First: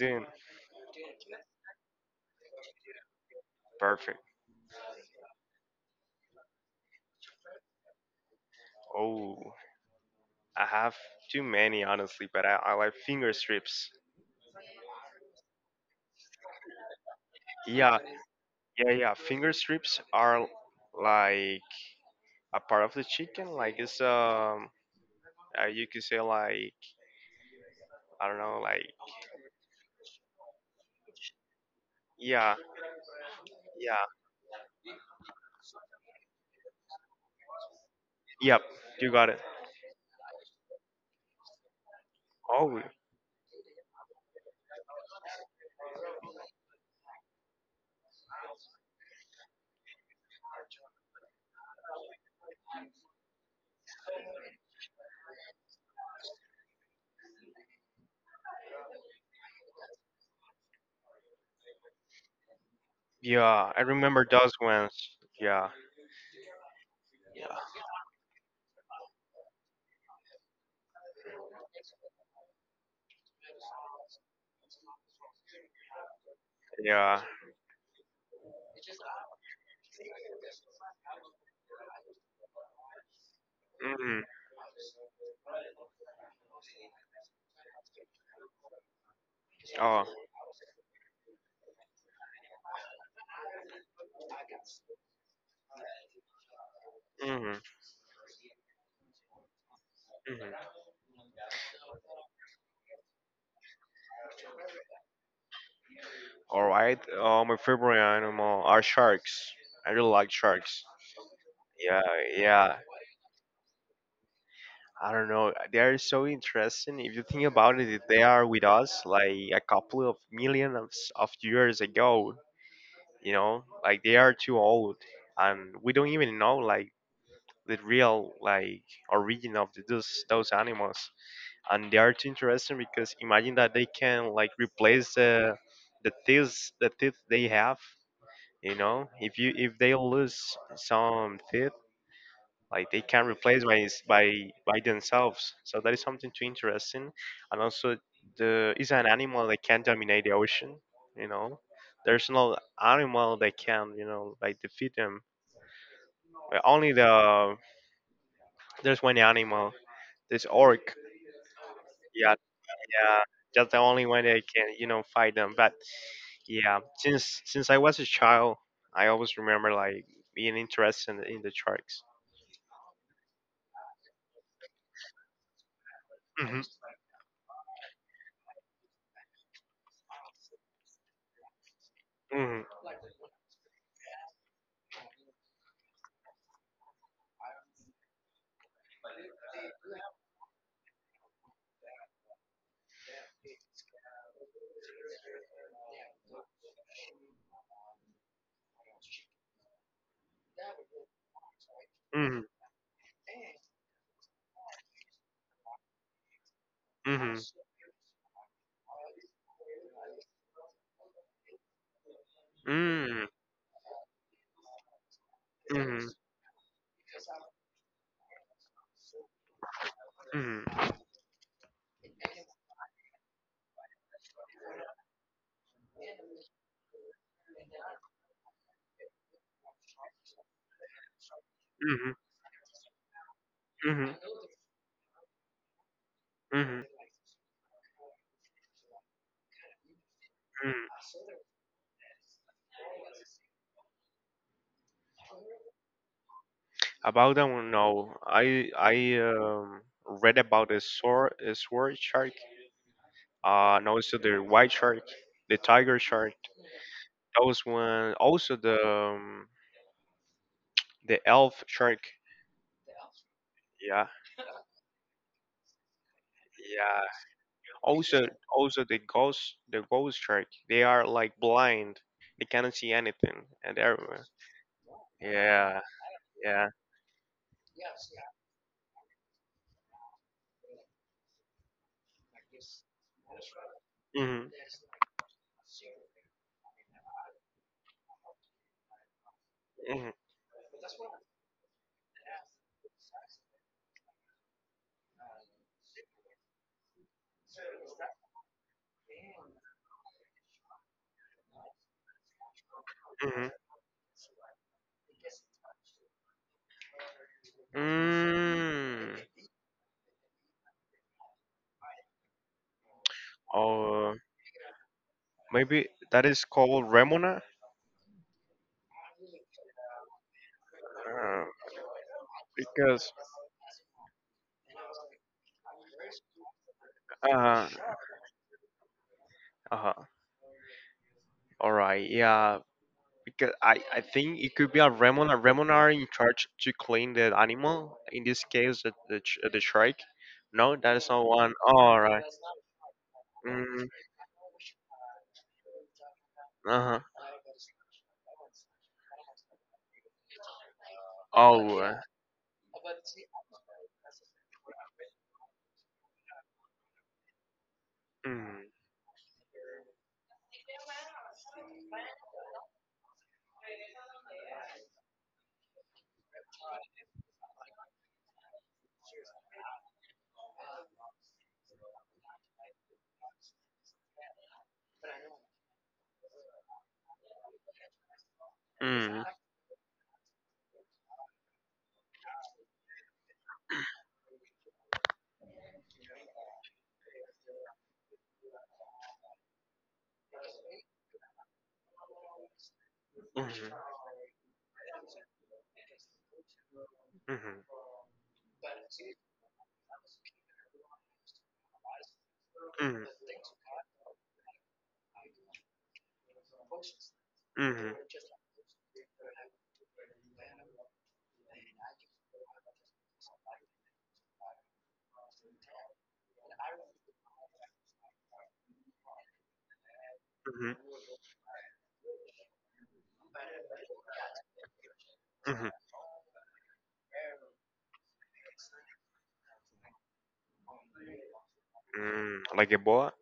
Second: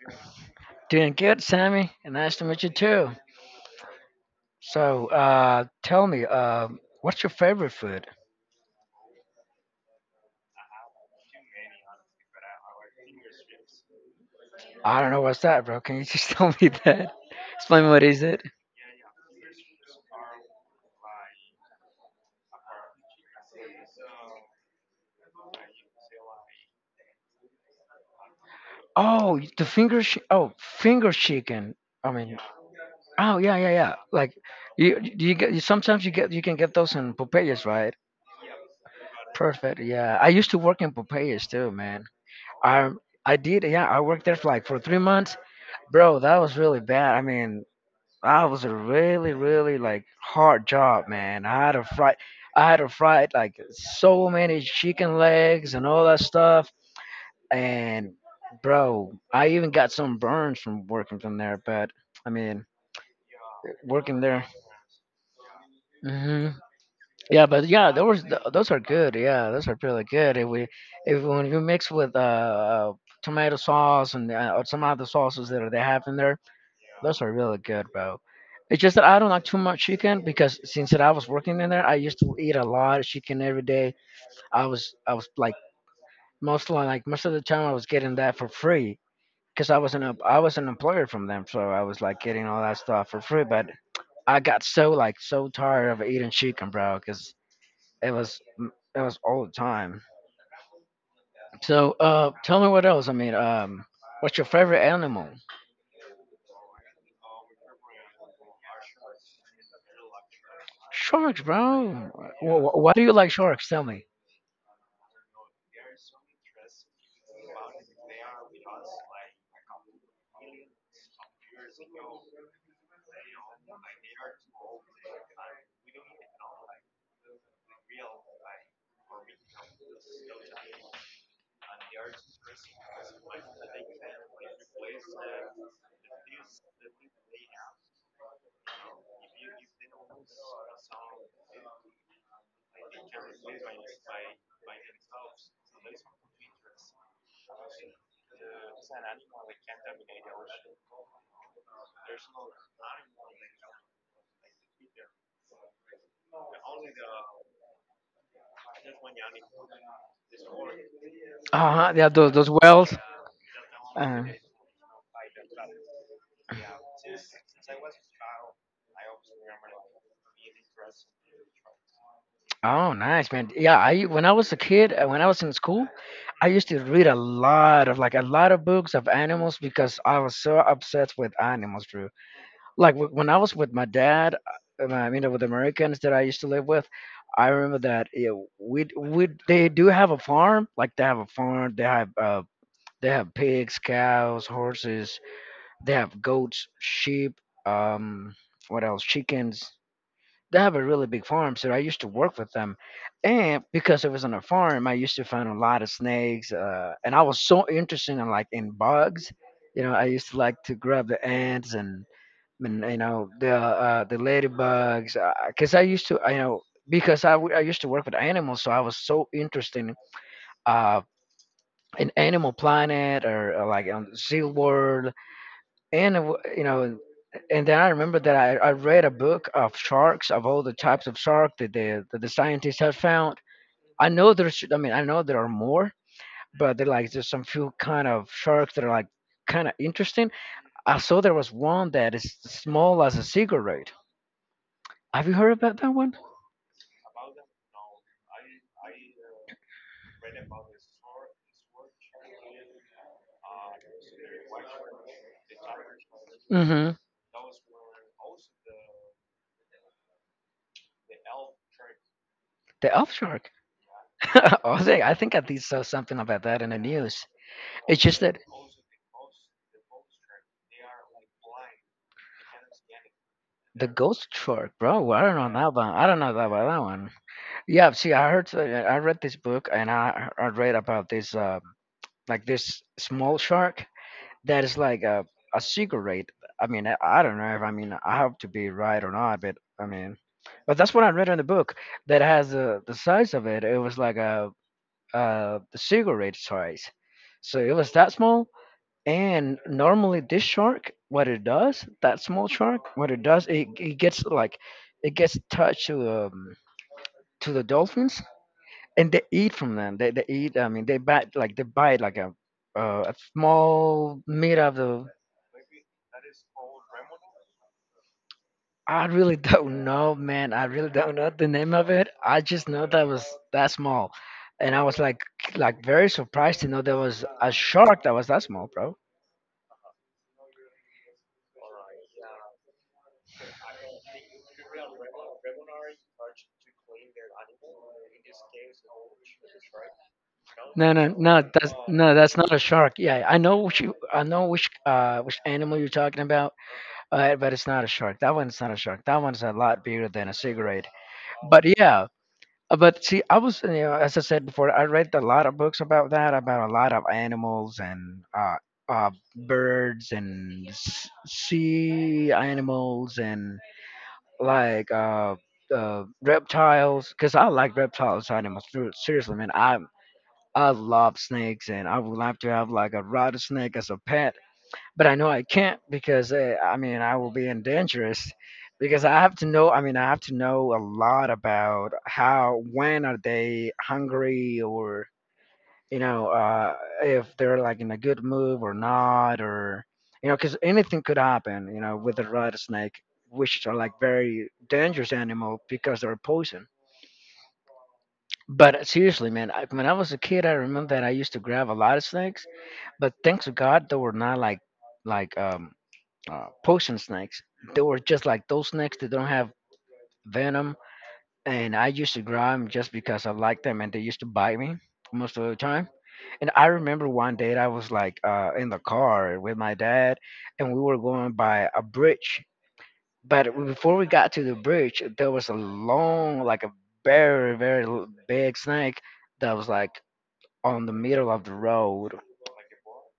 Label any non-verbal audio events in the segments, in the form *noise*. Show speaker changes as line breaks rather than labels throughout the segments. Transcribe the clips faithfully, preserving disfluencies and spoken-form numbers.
doing?
Doing good, Sammy. And nice to meet you too.
Perfect.
So, uh, tell me, uh, what's your favorite food?
Oh, I have too many honestly, but I, I like finger strips.
I don't know what's that, bro. Can you just *laughs* tell me that? Explain
Yeah,
what is it?
yeah, yeah. Finger strips are like a part of the chicken. Like it's um, uh, you could say like I don't know, like
Oh, the finger. Sh- oh, finger chicken. I mean,
yeah,
oh yeah, yeah, yeah.
yeah,
Like, you do you get you, sometimes you get you can get those in Popeyes, right?
yep. You got it.
Perfect. Yeah, I used to work in Popeyes too, man.
Oh,
I I did. Yeah, I worked there for like for three months, bro. That was really bad. I mean, I was a really, really like hard job, man. I had to fry, I had to fry like so many chicken legs and all that stuff. And bro, I even got some burns from working from there. But I mean,
yeah. I
working
remember
there.
those ones. Yeah,
hmm Yeah, but yeah, those those are good. Yeah, those are really good. If we if when you mix with uh, uh tomato sauce and uh, or some other sauces that they have in there, those
yeah.
are really good, bro. It's just that I don't like too much chicken because since that I was working in there, I used to eat a lot of chicken every day.
Mm-hmm.
I was I was like most li- like most of the time I was getting that for free because I was an
Oh,
em- I was an employer from them, so I was like getting all that stuff for free. But I got so like so tired of eating chicken, bro, because
mm-hmm.
it was mm, it was all the time.
Mm-hmm.
So uh, tell me what else. I mean, um, what's your favorite animal?
All right. Uh, my favorite animal are sharks. I really like sharks.
Sharks,
Yeah,
bro.
yeah.
What, why do you like sharks? Tell me.
I don't know. They are so interesting. If you think about it, they are with us like a couple of millions of, s- of years ago. You know, like they are too old, and we don't even know like the real like origin of the, those those animals. And they are too interesting because imagine that they can like replace the the teeth the teeth they have. You know, if you if they lose some teeth, like they can replace by by by themselves. So that is something too interesting, and also the is an animal that can dominate the ocean. You know, there's no animal that can you know like defeat them. Uh, Only the there's one animal, this orc.
Uh huh. Yeah, those
Yeah,
those whales.
yeah, that's the only
Uh,
one that can you know fight them. But yeah, since since I was a child, I always remember like being interested in, in the sharks.
oh, nice, man. Yeah, I when I was a kid, uh, when I was in school, I
Hmm
used to read a lot of like a lot of books of animals because I was so obsessed with animals, Drew. Like wh- when I was with my dad, uh, I mean, with Americans that I used to live with, I remember that yeah, we we they do have a farm, like they have a farm, they have uh, they have pigs, cows, horses. They have goats, sheep. Um, what else? Chickens. They have a really big farm, so I used to work
hmm
with them. And because it was on a farm, I used to find a lot of snakes. Uh, and I
hmm
was so interested in like in bugs. You know, I used to like to grab the ants and, and you
hmm
know the uh, the ladybugs. Because I used
Mhm.
to, you know, because I, w- I used to work with animals, so I was so interested
Mhm.
uh, in Animal Planet or, uh like on Seal World and it wa- you know, and then I remember that i, I read a book of sharks of all the types of shark that the
Mhm.
that the scientists have found. I
Mhm.
know there's I mean I know there are more, but
Mhm.
they're like there's some few kind of sharks that are like kind of interesting. I
Mm.
saw there was one that is small as a cigarette. Have you heard about that one?
About that one, no. I I um, read about a sword a sword shark. Uh, and also the white shark, the tiger shark.
Mm-hmm.
That was one. Also the um, the elf shark.
The elf shark.
Yeah,
*laughs* I, was like, I think i did saw something about that in the
yeah.
news. It's just
Also
that
also the ghost the ghost shark. They are like blind. They cannot see anything and
the
everywhere.
Ghost Shark, bro. I don't know that
Yeah,
one. I don't know that
yeah.
about that one. Yeah, see, I heard, uh, I read this book and I, I read about this, uh, like this small shark
Mhm.
that is like a, a cigarette. I mean, I, I don't know if I mean I have to be right or not, but I
Mhm.
mean, but that's what I read in the book that has uh, the size of it. It was like a, uh, the cigarette size. So it was that small, and normally this shark, what it does, that small shark, what it
hmm
does, it, it gets like it gets attached to um to the dolphins, and
Mm.
they eat from them. They they eat I mean they bite like they bite like a uh, a
Or
small meat of the.
maybe that is called remona.
I really *laughs* don't know, man. I really don't know
Uh,
the name of it. I just know that
because,
was that small. And I was like like very surprised to know there was a
uh,
shark that was that small, bro.
uh, all right, yeah. Because I, I think it could be a remona. Remona are in charge to clean the animal. In this case, the, the, sh- the shrike. No,
No,
that is
no,
not
no.
one.
That's
All
no,
right.
that's not a shark. Yeah, I know which
Mm,
you, I know which uh which animal you're talking about,
uh-huh.
uh, but it's not a shark. That one's not a shark. That one's a lot bigger than a cigarette. But
Oh. uh,
yeah, uh, but see, I was, you know, as I said before, I read a lot of books about that, about a lot of animals and uh
Mm,
uh birds and s- sea animals and like uh. Uh, reptiles, because I like reptiles, animals. ser- Seriously, man, I I love snakes and I would love to have like a rattlesnake as a pet, but I know I can't because uh, I mean I will be in dangerous because I
mm,
have to know I mean I have to know a lot about how when are they hungry or you know uh if they're like in a good mood or not, or you know cuz anything could happen, you know, with a rattlesnake,
mm,
which are like very dangerous animal because they're poison.
mm,
But uh, seriously, man, I, when I was a kid, I remember that I used to grab a lot of snakes.
mm.
But thanks to God, they were not like like um, uh, potion snakes. They
Mhm.
were just like those snakes that don't have venom. And I used to grab them just because I liked them, and they used to bite me most of the time. And I remember one day I was like uh, in the car with my dad, and
Mhm.
we were going by a bridge. But before we got to the bridge, there was a
Mhm.
long, like a very, very l- big snake that was like on the middle of the road.
Mm, like a boa?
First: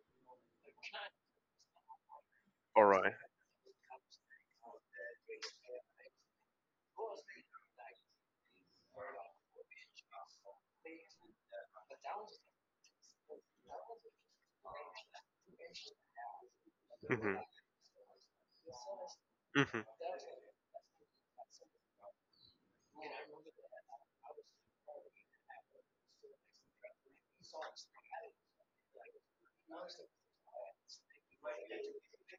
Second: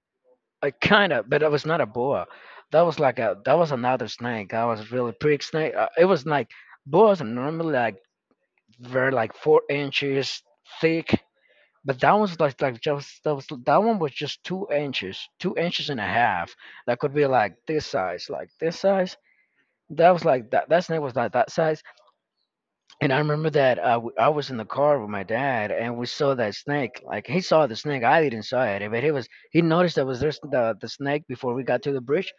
I kind of, but it was not a boa. That
All
was
right.
like a that was another snake. I was really pretty snake. Uh, it was like boas are normally like very like four inches thick, but that was like like just that was that one was just two inches, two inches and a half. That could be
Mhm.
like this size, like this size.
Mhm. Mhm.
That was like that. That snake was like that size. And I remember that uh, w- I was in the car with my dad, and we saw that snake. Like he saw the snake, I didn't saw it, but he was he noticed that was there's the the snake before we got to the bridge,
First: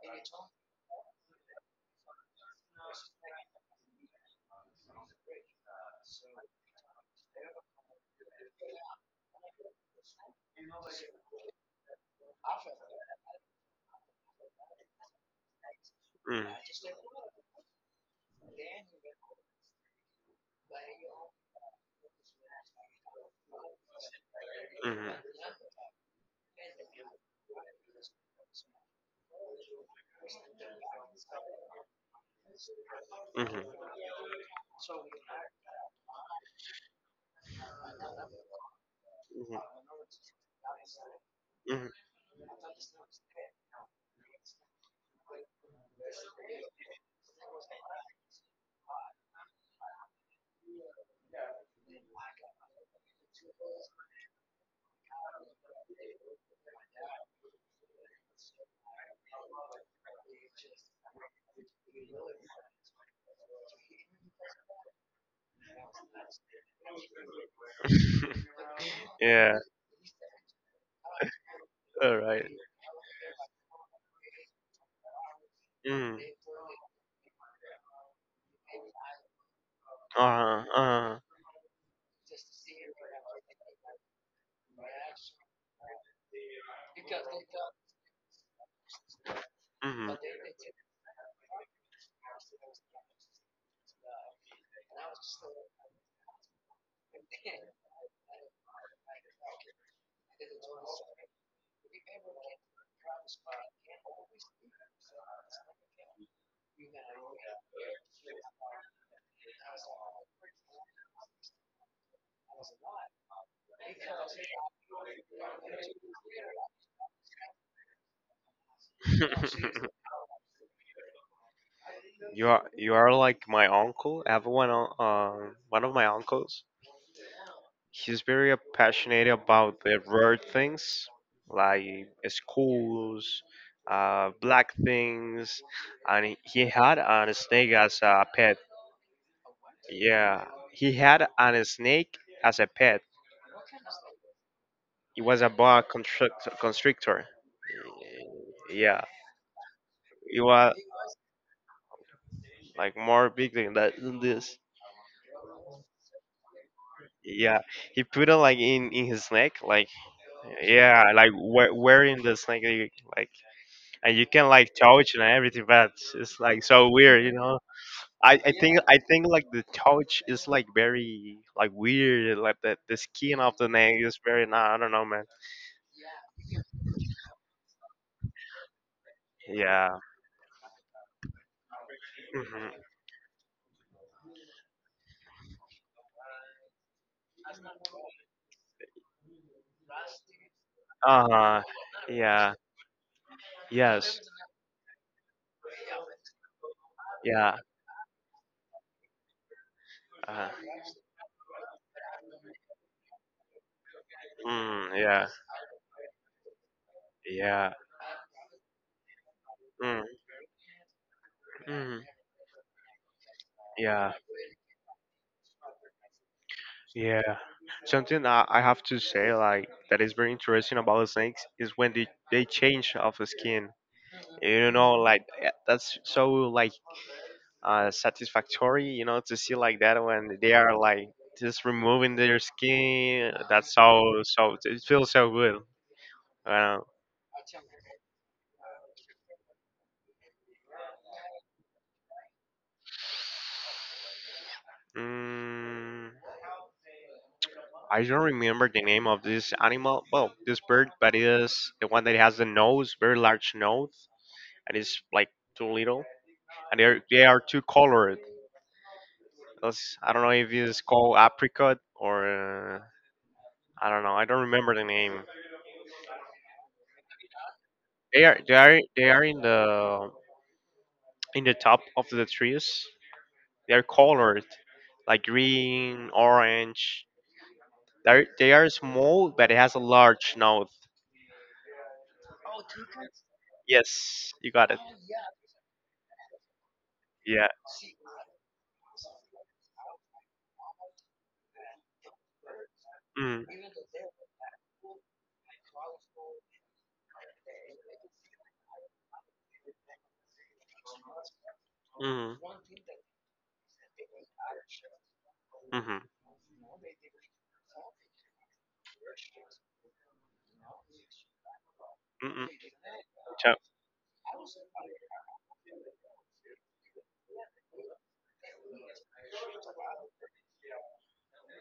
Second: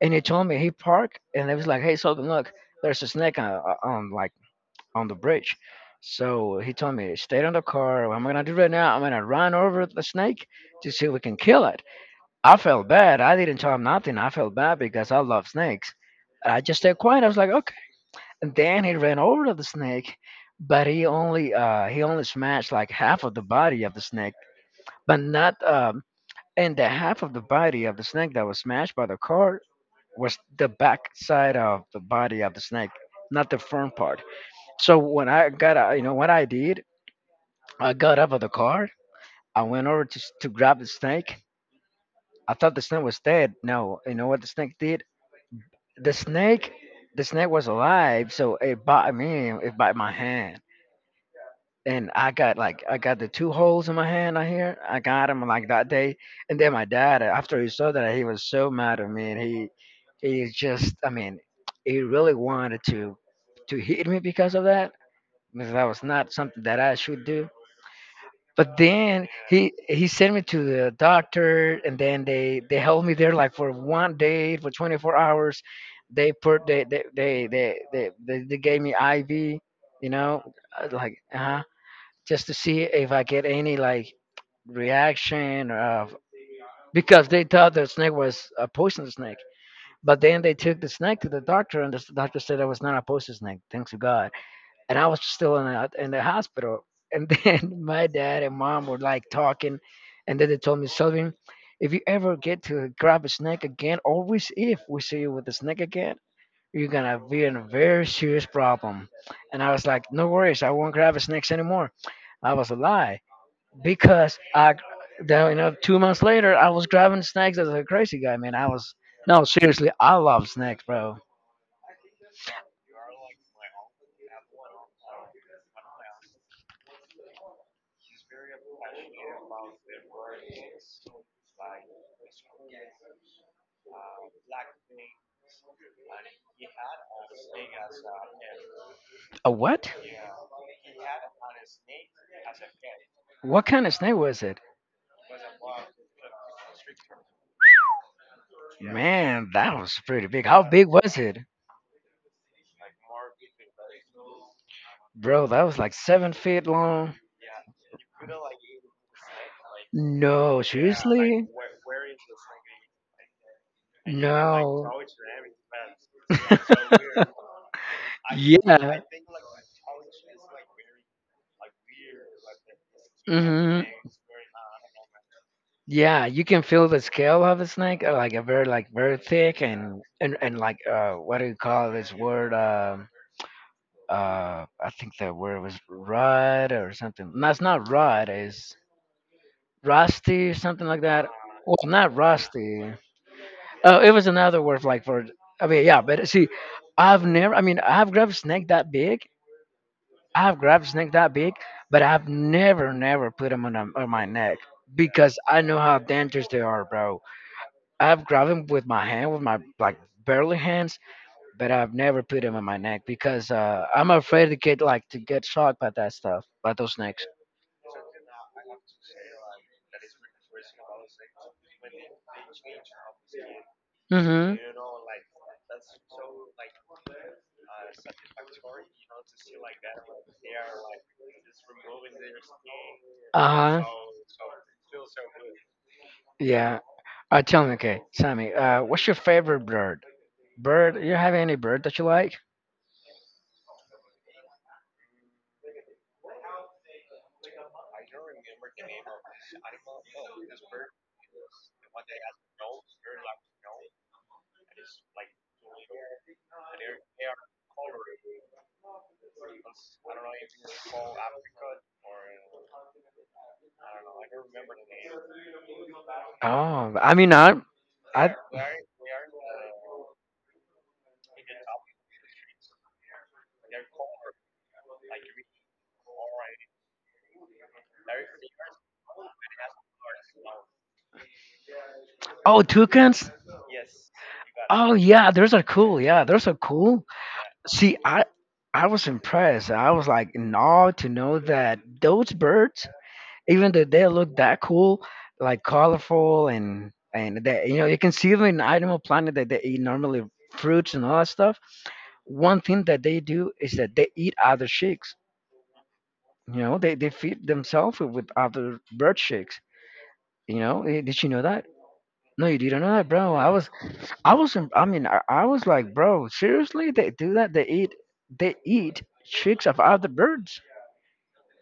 and he told me he parked, and it was like, hey, Sultan, look, there's a snake on, uh, on like on the bridge. So he told me, stay on the car. What I'm gonna do right now, I'm gonna run over the snake to see if we can kill it. I felt bad. I didn't tell him nothing. I felt bad because I love snakes. I just stayed quiet. I was like, "Okay." And then he ran over to the snake, but he only uh, he only smashed like half of the body of the snake,
Mhm.
but not um, and the half of the body of the snake that was smashed by the car was the back side of the body of the snake, not the
Mhm.
front part. So when I got out- you know what I did, I got out of the car,
Mhm.
I went over to to grab the snake.
Mhm.
I thought the snake was dead. No, you know what the snake did? The snake, the snake was alive, so it bit me, it bit my hand, and I got like I got the two holes in my hand. I hear I got him like that day, and then my dad after he saw that he was so mad at me, and he he just I mean he really wanted to to hit me because of that, because that was not something that I should do.
*laughs*
But then
yeah.
he he sent me to the doctor, and
All
then
right.
they they held me there like for one day for twenty-four hours.
Mhm.
They put they they they they they, they, they gave me I V, you know,
Uh,
I was like
uh,
uh just to see if I get any like reaction of because they thought the snake was a poison snake.
mhm.
But then they took the snake to the doctor, and the doctor said it was not a poison snake. Thanks to God. And I was still in the, in the hospital. And then *laughs* my dad and mom were like talking, and then they told me, Sylvian, if you ever get to grab a snake again, always if we see you with a snake again, you're gonna be in a very serious problem. And I was like, no worries, I won't grab snakes anymore. I was a lie because I, then, you know, two months later, I was grabbing snacks as a crazy guy, man. I was, no, seriously,
*laughs*
I love snacks, bro.
you are you are like my uncle. I have one un- uh, um, one of my uncles. He's very passionate about the rare things like schools, uh, black things, and he he had a snake as a pet.
A what?
Yeah, he had a snake as a pet.
What kind of snake was it?
It was a boa constrict- constrictor. Yeah,
Man, that was pretty
it
big. How
was
big was it?
like more big than that than this.
Bro, that was like seven feet long.
Yeah, he put it like in in his neck, like
No,
yeah, like
seriously?
wear, wearing the snake, you- like and you can like
No.
touch and everything, but it's it's, like so weird, you know.
*laughs*
I,
I
I think
yeah.
I think like the touch is like very like weird, like the the skin of the
hmm
neck is very nah, I don't know, man.
Yeah, you can feel the scale of a snake, uh, like a very, like very thick
Yeah.
and and and like uh, what do you call this word?
hmm
Um, uh, I think the word was rod or something. No, it's not rod. It's rusty, something like that.
Uh huh.
Well, not
Yeah.
rusty. Oh, it
Yes.
was another word like for. I mean, yeah, but see, I've never.
Yeah.
I mean, I've grabbed a snake that big,
Uh,
I've grabbed snake that big, but I've never, never put them on, um, on my neck
mm, yeah.
because I know how dangerous they are, bro.
Yeah.
I've grabbed them with my hand, with my like
Mm,
barely hands, but I've
mm,
never put them on my neck because uh, I'm
yeah.
afraid to get like to get shocked by that stuff, by those snakes.
Yeah. Something I, I have to say, like, that is very interesting about the snakes is when they, they change of the skin.
Hmm
You know, like, eh, that's so, like, uh, satisfactory, you know, to see like that when they are, like, just removing their skin. That's
Uh huh.
so, so, it feels so good. Uh,
Yeah. Uh, tell me, okay, Sammy, uh, what's your favorite bird? Bird? You have any bird that you like?
mm, I don't remember the name of this animal, well, this bird, but it is the one that has the nose, very large nose, and it's, like, too little and they are, they are too colored. Those- I don't know if it's called apricot or uh, I don't know. I don't remember the name.
Oh, I mean, I,
They
I.
are they are they are in the in the top of the trees. They are colored like green, orange. They are, they are small, but it has a large nose.
Oh, toucans.
Yes, you got it.
Oh yeah, those are cool. Yeah, those are cool.
Yeah.
See, I I was impressed. I was like in awe to know that those birds
Mm,
even though they look that cool, like colorful and and that you know you can see them in Animal Planet that they eat normally fruits and all that stuff.
mm,
One thing that they do is that they eat other chicks.
mm,
You know, they they feed themselves with other bird chicks. You know, Eh, did you know that?
mm,
No,
mm.
you didn't know that, bro. I
Chap-
was I was im- I mean I, I was like, bro, seriously, they do that? They eat they eat chicks of other birds.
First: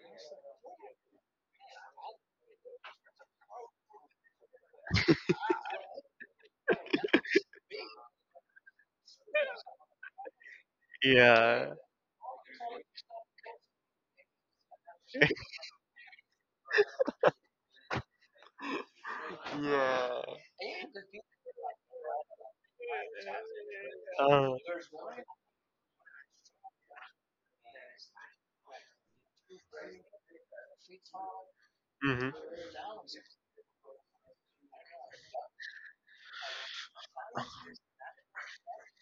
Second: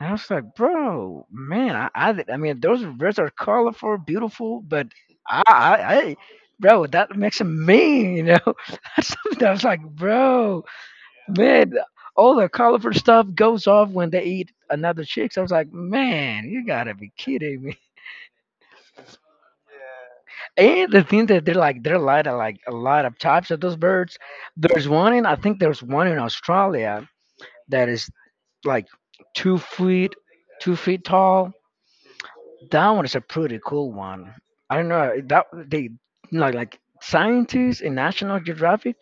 And I was like, bro, man, I, I, did- I mean, those reds are colorful, beautiful, but I, I, I bro, that makes them mean, you know. *laughs* That's something I was like, bro, man,
Yeah.
all the colorful stuff goes off when they eat another chick. So I was like, man, you gotta be kidding me. *laughs*
Yeah.
And the thing that they're like, they're light of like a lot of types of those birds.
Oh.
There's one in, I think there's one in Australia that is like two feet, two feet tall.
Mhm.
That one is a pretty cool one. I don't know that they like like scientists in National Geographic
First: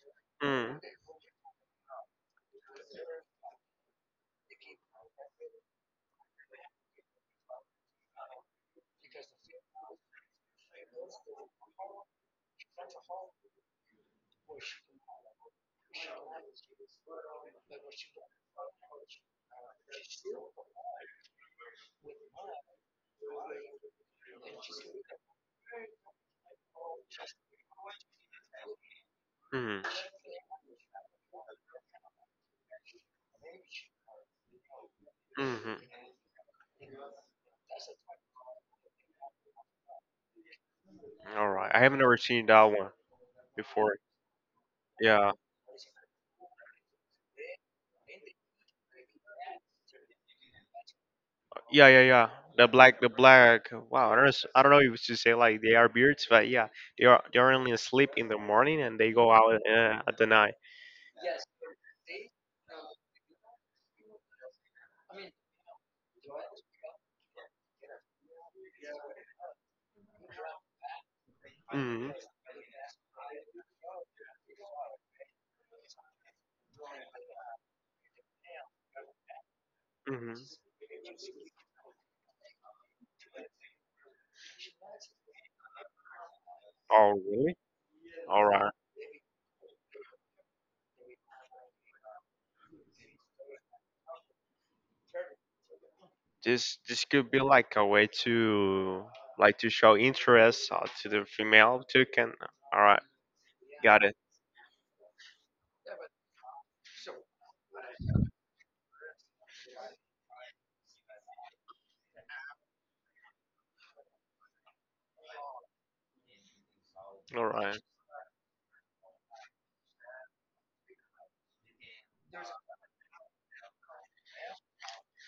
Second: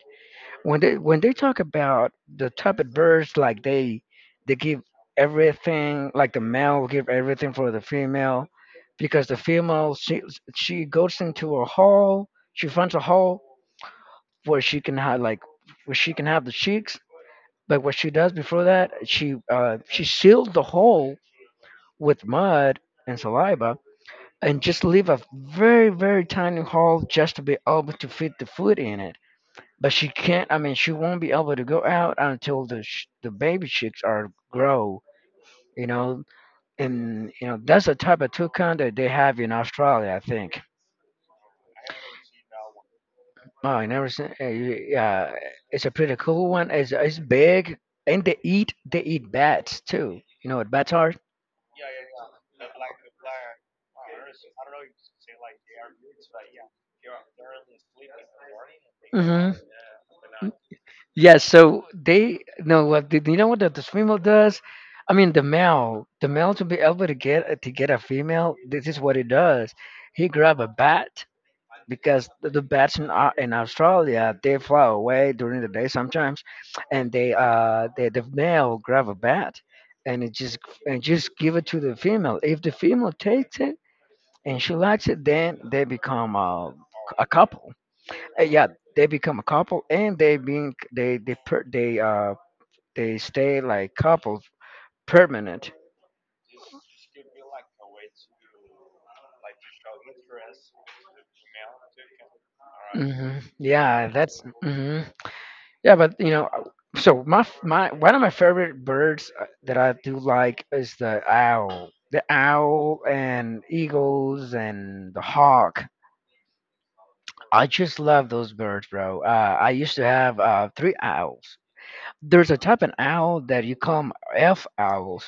when
Mm.
they when they talk about the type of birds like they they give everything, like the male give everything for the female, because the female, she she goes into a hole, she finds a hole where she can have like where she can have the chicks. But what she does before that, she uh she seals the hole with mud and saliva, and just leave a very, very tiny hole just to be able to fit the food in it.
Mhm.
But she can't, I mean she won't be able to go out until the sh- the baby chicks are grow,
Mhm.
you know. And you know, that's the type of toucan that they have in Australia, I think.
All right. I haven't ever seen that one
Oh, I
before.
never seen uh, yeah,
Yeah.
it's a pretty cool one. it's, it's big, and they eat they eat bats too. You know what bats are.
Yeah. Yeah. Yeah. The black. The black. Wow. I don't. S- I don't know if to say like they are birds, but yeah, they are. They are only asleep in the morning and they go
Mm-hmm.
out uh, at the night.
Yes, so they know what, did you know what the, the female does? I mean the male, the male, to be able to get to get a female, this is what he does. He grab a bat,
Mhm.
because the, the bats in, Au- in Australia they fly away during the day sometimes, and they uh they, the male grab a bat and it
Mhm.
just and just give it to the female. If the female takes it and she likes it, then they become a,
Oh
a
really?
couple. Uh,
All
yeah,
right.
they become a couple, and they being they they per, they uh they stay like couple permanent.
This this could be like a way to like to show interest uh, to the female toucan. All right,
Hmm
got
Yeah,
it.
that's hmm yeah, but you know, uh, so my f- my one of my favorite birds uh, that I do like is the owl, the owl and eagles and the hawk.
All
I
right.
just love those birds, bro. Uh, I used to have uh, three owls. There's a type of owl that you call 'em elf owls.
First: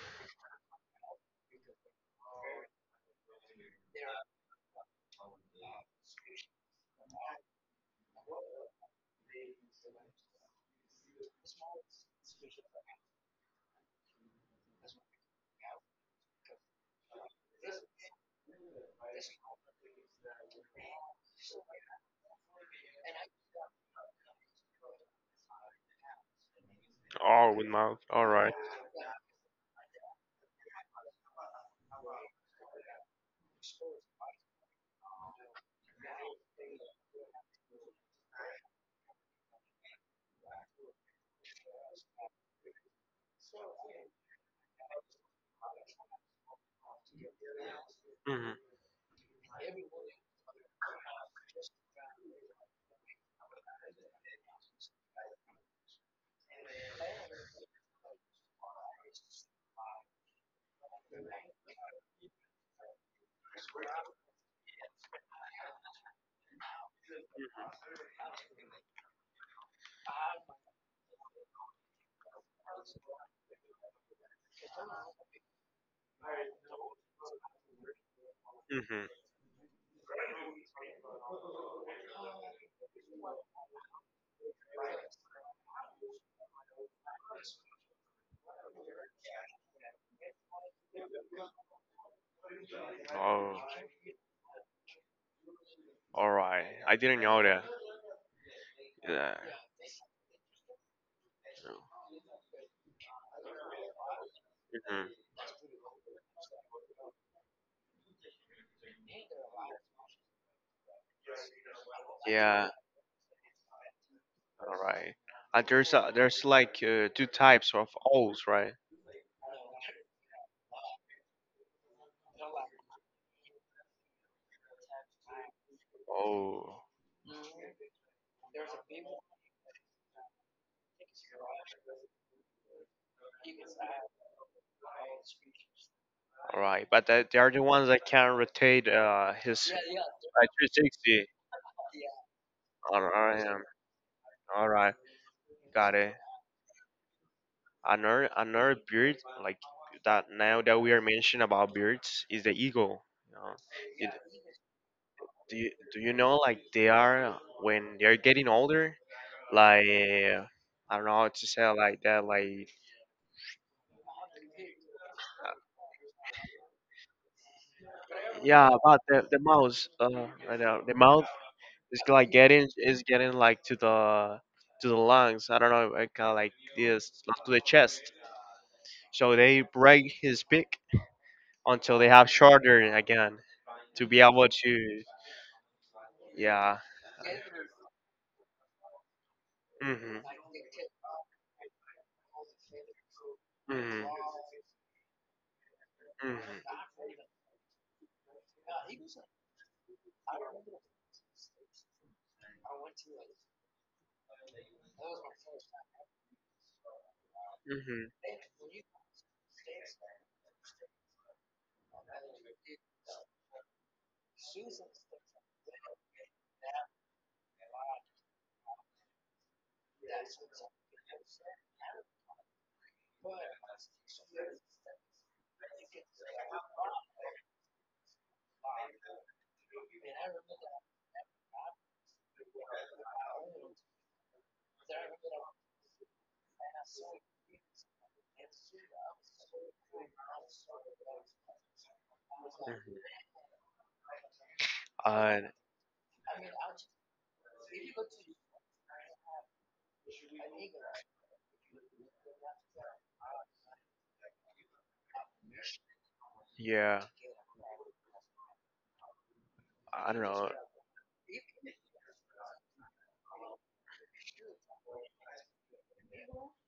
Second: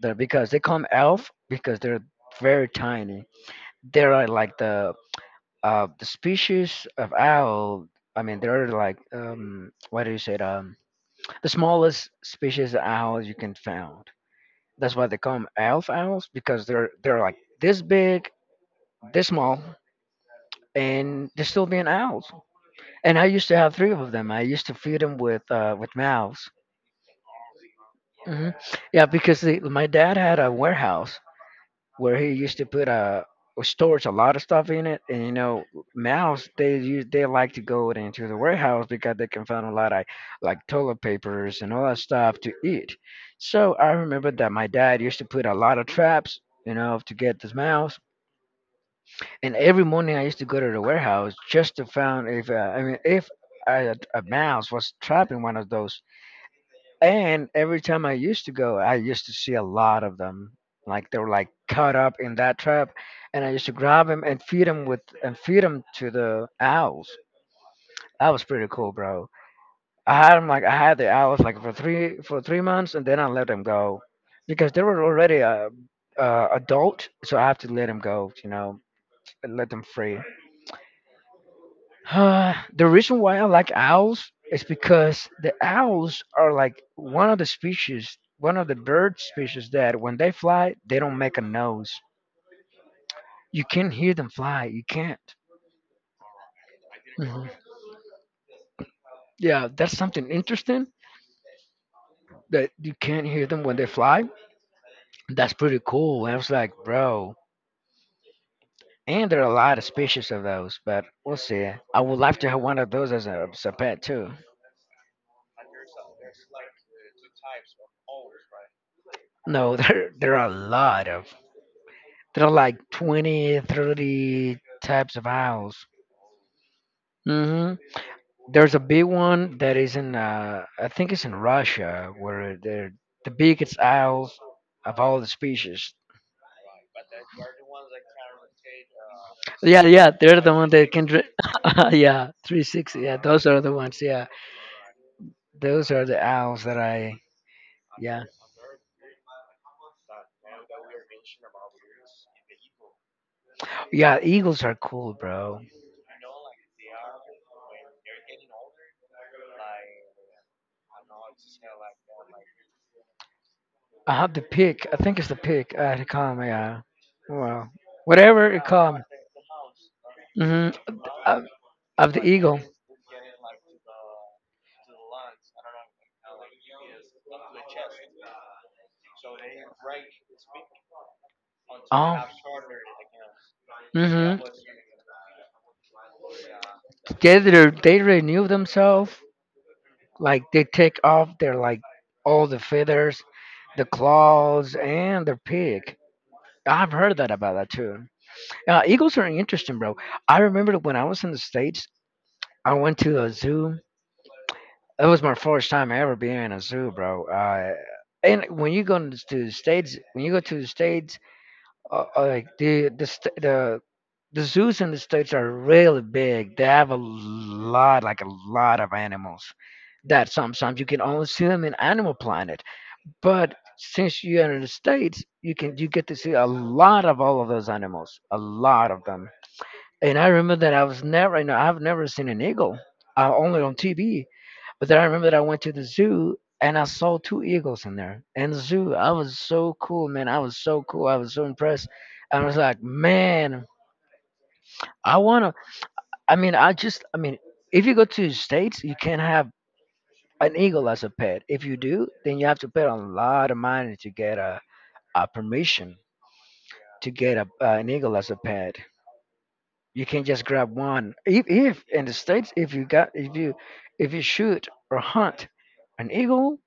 They're because they come elf because they're very tiny. They are like the uh the species of owl. I mean, they're like um what do you say? Um, the smallest species of owl you can found. That's why they call 'em elf owls because they're they're like this big, this small, and they're still being owls. And I used to have three of them. I used to feed them with uh with mouths.
Oh, with mouth. All
Hmm
right.
Yeah, because the, my dad had a warehouse where he used to put a stores a lot of stuff in it, and you know, mouse they use they like to go into the warehouse because they can find a lot of like toilet papers and all that stuff to eat. So I remember that my dad used to put a lot of traps, you know, to get this mouse.
Mhm.
And every morning I used to go to the warehouse just to find if uh, I mean if a, a mouse was trapped in one of those, and every time I used to go, I used to see a lot of them. Like they were like caught up in that trap, and I used to grab them and feed them with and feed them to the owls. That was pretty cool, bro. I had them like I had the owls like for three for three months, and then I let them go because they were already uh, uh, adult, so I have to let them go, you know,
Mhm.
and let them free. *sighs* Uh, the reason why I like owls is because the owls are like one of the species, one of the bird species that when they fly, they don't make a noise.
Oh,
You can't hear them fly. You can't.
all right. I didn't know
Mhm.
that. Yeah.
Yeah, that's something interesting that you can't hear them when they fly.
Mhm.
That's pretty cool. And I was like, bro. And there are a lot of species of those, but we'll see. I would like to have
Yeah.
one of those as a, as a pet too.
All right. Uh, there's uh, there's like uh, two types of O's, right?
No, *laughs* there there are a lot of. There are like twenty, thirty types of owls.
Oh.
Hmm There's a big one that is in, uh, I think it's in Russia, where they're the biggest owls of all the species.
All right, but that, they are the ones that can rotate uh, his
Yeah, yeah, they're
by
the one that can.
three sixty.
Dri- *laughs* yeah,
All
three sixty. Yeah,
right,
those are
um,
the ones. Yeah,
all right,
those
got
are
it.
the owls that I, yeah,
Another another bird like that now that we are mentioning about birds is the eagle. You know,
yeah.
It-
Eagles are cool,
do
bro.
you, do you know like they are when they are getting older? Like I don't know how to say it like that. Like
I have the pig. I think it's the
uh,
pig. Uh, it come, yeah. Well, whatever it
yeah, about
come.
the the mouse. Uh, right
Hmm
now, the mouth.
Of,
It's
of the
like
eagle.
getting it's getting like to the to the lungs. I don't know, like kinda like this like to the chest. So they break his beak until they
Oh.
have shorter again to be
hmm
able to yeah.
They re- they renew themselves.
Mhm.
Like they take off their like all the feathers, the
Mhm.
claws, and their pig.
Mhm.
I've heard that about that too. Uh, eagles are interesting, bro. I remember when I was in the states. I went to a zoo. It was my first time ever being in a zoo, bro. Uh,
Mhm.
and when you go to the states, when you go to the states, uh, uh, like the the st- the the zoos in the states are really big. They have a lot, like a lot of animals. That sometimes you can only see them in Animal Planet, but since you're in the states, you can you get to see a lot of all of those animals, a lot of them. And I remember that I was never, you know, I've never seen an eagle, uh, only on T V. But then I remember that I went to the zoo and I saw two eagles in there. And the zoo, I was so cool, man. I was so cool. I was so impressed. I was like,
Mhm.
man, I
Uh
wanna. I mean, I just, I mean, if you go to the states, you can't have an eagle as a pet. If you do, then you have to pay a lot of money to get a, a permission
yeah.
to get a, uh, an eagle as a pet. You
I don't
can't just
know.
grab one. If, if in the states, if you got if you if you shoot or hunt an eagle,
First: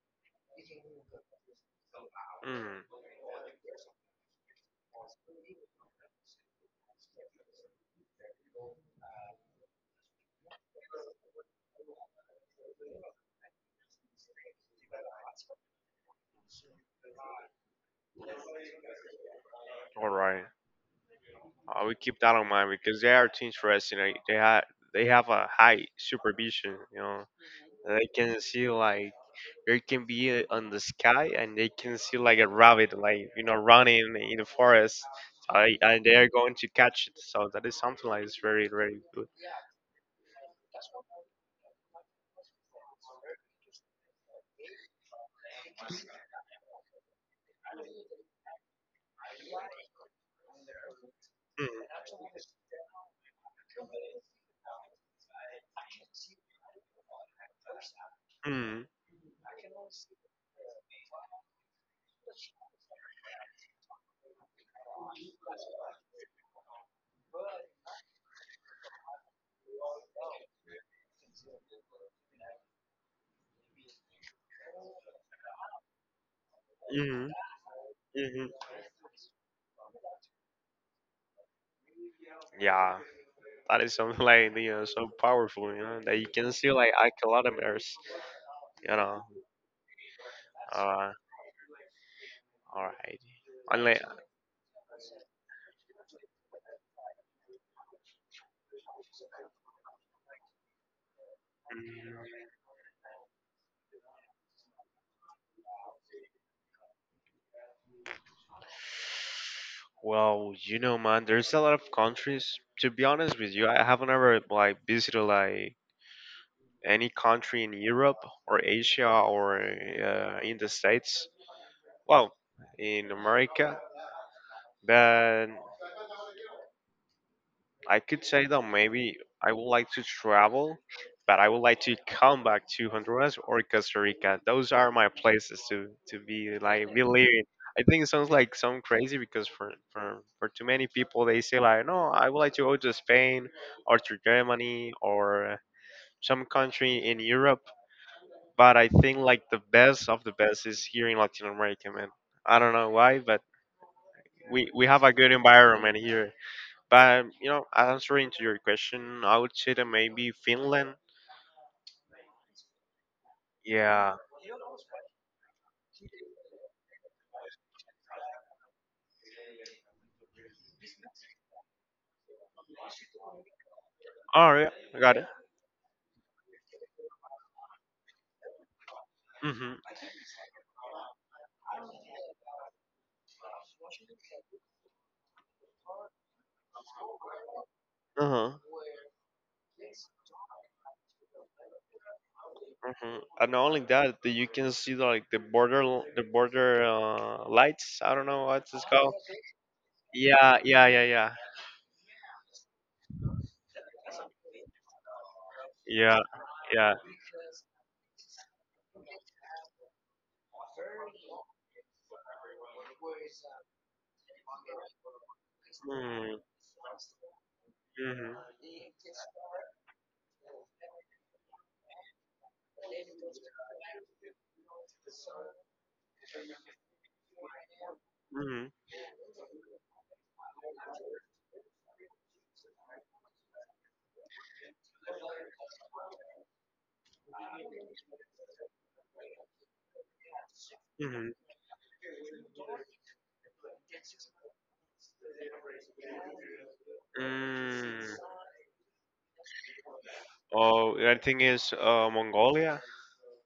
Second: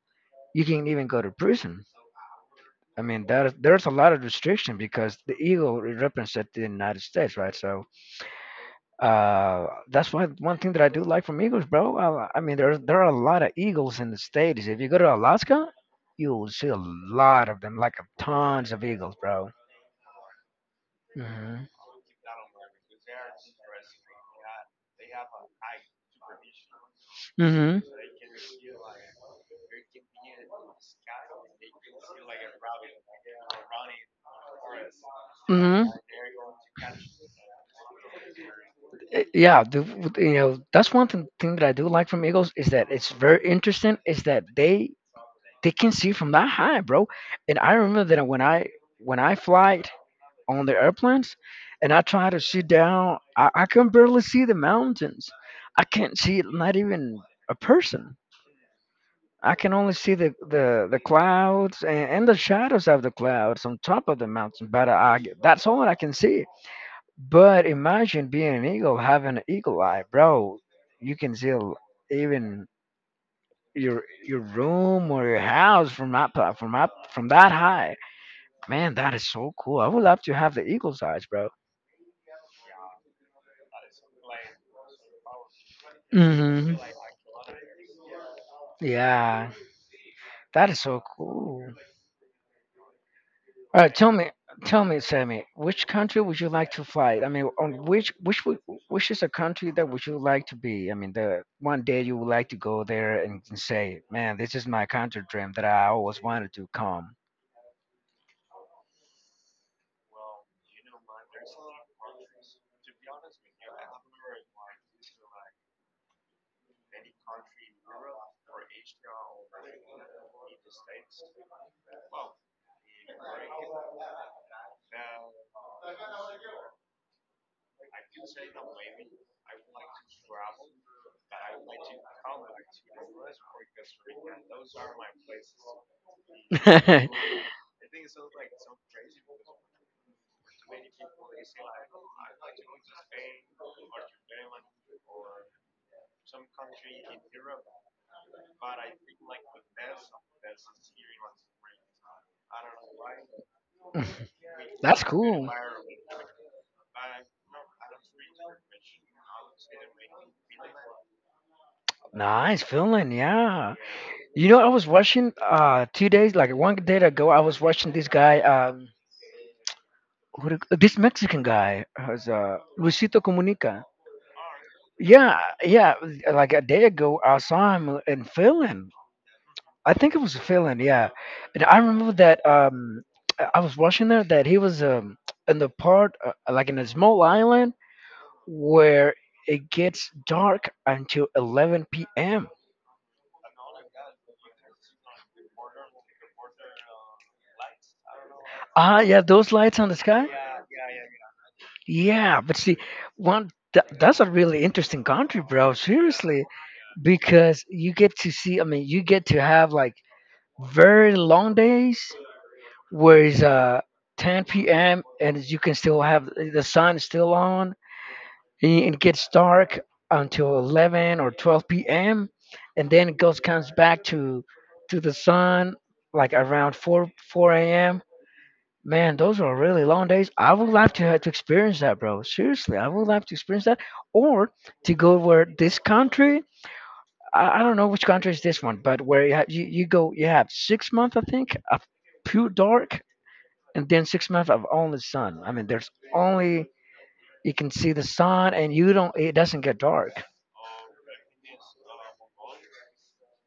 you can even go to prison.
Mm.
I mean, that is, there's a lot of restriction because the eagle represents the United States, right? So uh, that's one one thing that I do like from eagles, bro. I, I mean, there there are a lot of eagles in the States. If you go to Alaska, you will see a lot of them, like tons of eagles, bro.
All right,
Hmm.
I will keep that in mind because they are too interesting. Like, they have they have a high supervision. You know,
Hmm.
they can see like they can be uh, on the sky and they can see like a rabbit, like you know, running in the forest. I,
Hmm.
and they are going to catch it. So that is something like it's very very
Uh,
good.
Yeah, the, w- you know that's one thing, thing that I do like from eagles, is that it's very interesting. Is that they they can see from that high, bro. And I remember that when I when I flight on the airplanes, and I
Mm,
try to sit down, I, I can barely see the mountains. I can't see not even a person.
mm.
I can only see the the, the clouds and, and the shadows of the clouds on top of the mountain, but I that's all I can see. But imagine being an eagle, having an eagle eye, bro. You can see l- even your your room or your house from up uh, from up
hmm
from that high.
hmm
Man, that is so cool. I would love to have the eagle's eyes, bro.
Yeah, that is something *laughs* like you know so powerful. You know that you can see
Hmm.
like a kilometers. You know.
Yeah, that is so
Uh,
cool.
all right.
All right,
Only.
tell me, tell me, Sammy, which country would you like to fly? I mean, on which which would, which is a country that would you like to be? I mean, the one day you would like to go there and, and say, "Man, this is my country dream that I always wanted to come."
Well, you know, man, there's a lot of countries. To be honest with you, I haven't ever like visited like any country in Europe or Asia or uh, in the States. Well, in America, but I could say that maybe I would like to travel, but I would like to come back to Honduras or Costa Rica. Those are my places to to be like be living. I think it sounds like some crazy because for for for too many people they say like no, I would like to go to Spain or to Germany or some country in Europe. But I think like the best of the best is here in Latin America, man. I don't know why, but we
*laughs*
we
That's
have a good
cool.
environment here. But you know, answering to your question, I would say that maybe Finland.
Nice feeling, yeah.
Yeah.
You know, I was watching uh two days, like one day ago, I was watching this guy. Um, Who the- this Mexican guy has uh, Luisito Comunica.
All right, I got it.
Yeah, yeah. Like a day ago, I saw him in Finland.
Mhm.
I think it was Finland. Yeah, and I remember that um, I I was watching there that he was um, in the part, uh, like in a small island
Uh-huh.
where it gets dark until eleven p m.
Mhm. And not only that, that you can see the, like the border, l- the border uh, lights. I don't know what it's
Ah,
called.
yeah, those lights on the sky.
Yeah, yeah, yeah, yeah,
Yeah, but see, one tha- that's a really interesting country, bro.
yeah,
Seriously,
yeah.
because you get to see. I mean, you get to have like very long days where it's uh ten p m and you can still have,
Mm,
the sun is still on,
mhm,
and it gets dark until eleven or twelve p m, and then it goes comes back to to the sun like around four four a m.
mhm,
Man, those are really long days. I would love to have to experience that, bro. Seriously, I would love to experience that, or to go where this country. I, I don't know which country is this one, but where you, have, you you go, you have six months, I
mhm,
think, of pure dark, and then six months of only sun. I mean, there's only you can see the
mm.
sun, and you don't. It doesn't get dark.
Oh, I think it's uh, Mongolia.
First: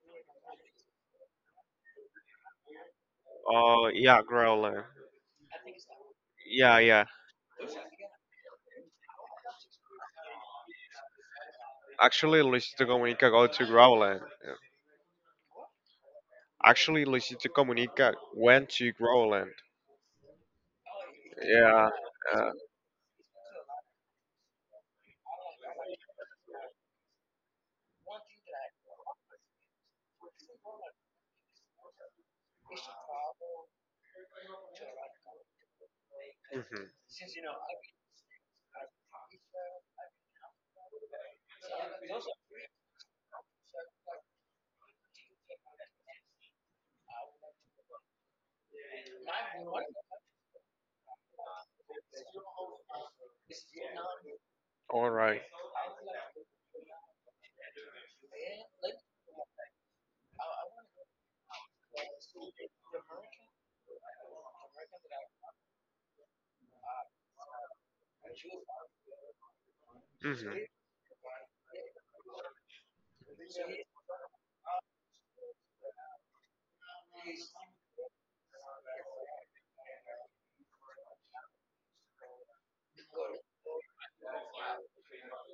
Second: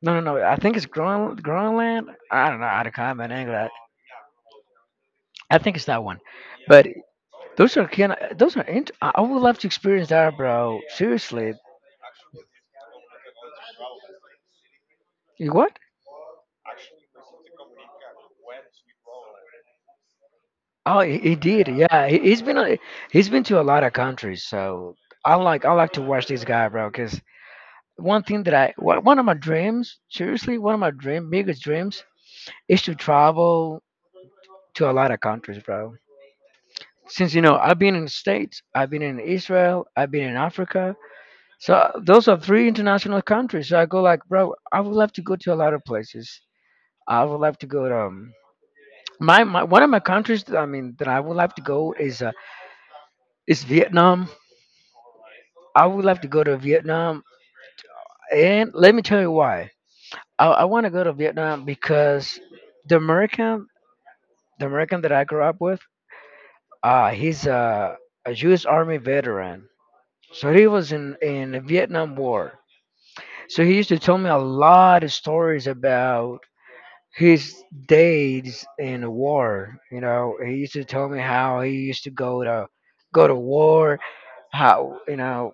No, no, no. I think it's Groen, Groenland. I don't know how to comment English. I
Oh, yeah, Growler.
I think it's that one.
Yeah,
But
yeah.
those are kind of, those are. Int- I I would love to experience that, bro. Seriously.
Actually, Luisito Comunica go to Growland. Yeah.
You what?
Actually, Luisito Comunica went to Growland.
Oh, he, he did.
Yeah.
Yeah, he, he's
Uh,
been a, he's been to a lot of countries. So I like I like to watch this guy, bro. Cause one thing that I one one of my dreams, seriously, one of my dream biggest dreams is to travel to a lot of countries, bro.
mhm.
Since you know I've been in the States, I've been in Israel, I've been in Africa. So those are three international countries. So I go like, bro, I would love to go to a lot of places. I would love to go to, um, my, my one of my countries. That, I mean, that I would love to go is uh, is Vietnam.
All right.
I would love to go to Vietnam, and let me tell you why. I, I want to go to Vietnam because the American, the American that I grew up with, uh, he's a, a U S. Army veteran,
Mhm.
so he was in in the Vietnam War. So he used to tell me a lot of stories about his days in the war. You know, he used to tell me how he used to go to go to war, how you know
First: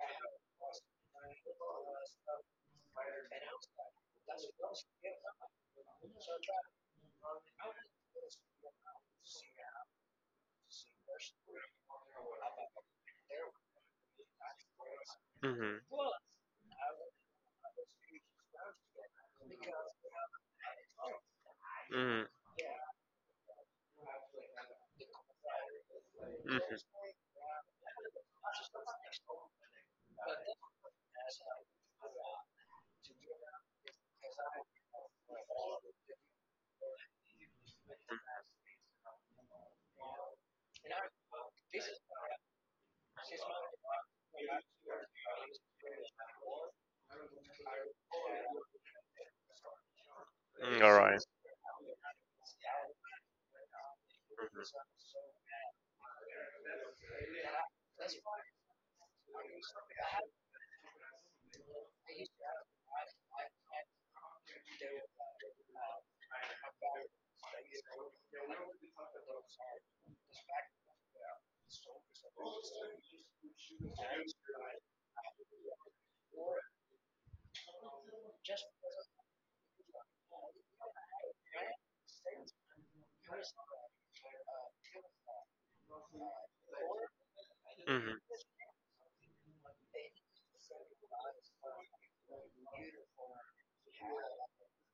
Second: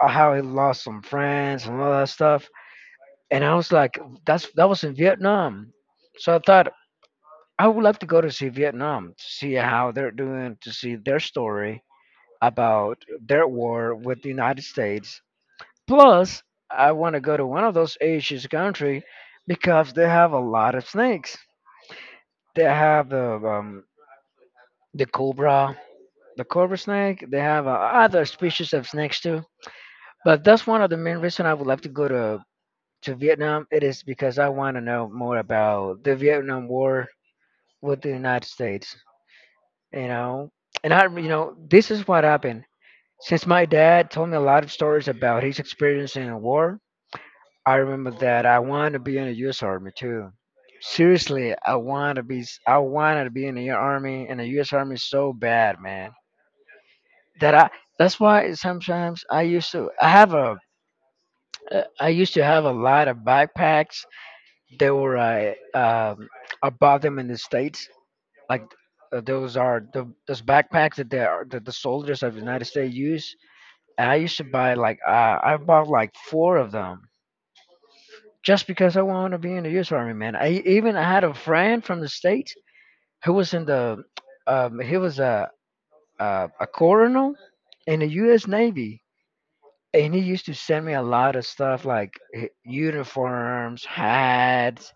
how he lost some friends and all that stuff, and I was like, that's that was in Vietnam. So I thought I would love to go to see Vietnam, to see how they're doing, to see their story about their war with the United States.
Mhm.
Plus, I want to go to one of those Asian country because they have a lot of snakes. They have the um, the cobra, the cobra
Mhm.
snake. They have, uh,
Mhm.
other species of snakes too. But that's one of the main reason I would love to go to to Vietnam. It is because I want to know more about the Vietnam War with the United States, you know. And I, you know, this is what happened. Since my dad told me a lot of stories about his experience in a war, I remember that I wanted to be in the U S. Army too.
Mm, all right.
Seriously, I want to be. I wanted to be in the army, in the U S. Army so bad, man. That I. That's why sometimes I used to. I have a. uh, I used to have a lot of backpacks. They were, uh, um, I bought them in the states like, uh, those are the those backpacks that they are that the soldiers of the United States use. And I used to buy like, uh, I bought like four of them just because I want to be in the U S. Army, man. I even I had a friend from the states who was in the um, he was a, a a colonel in the
Mm-hmm. Mm-hmm.
U S. Navy, and he used to send me a lot of stuff like, h- uniforms, hats.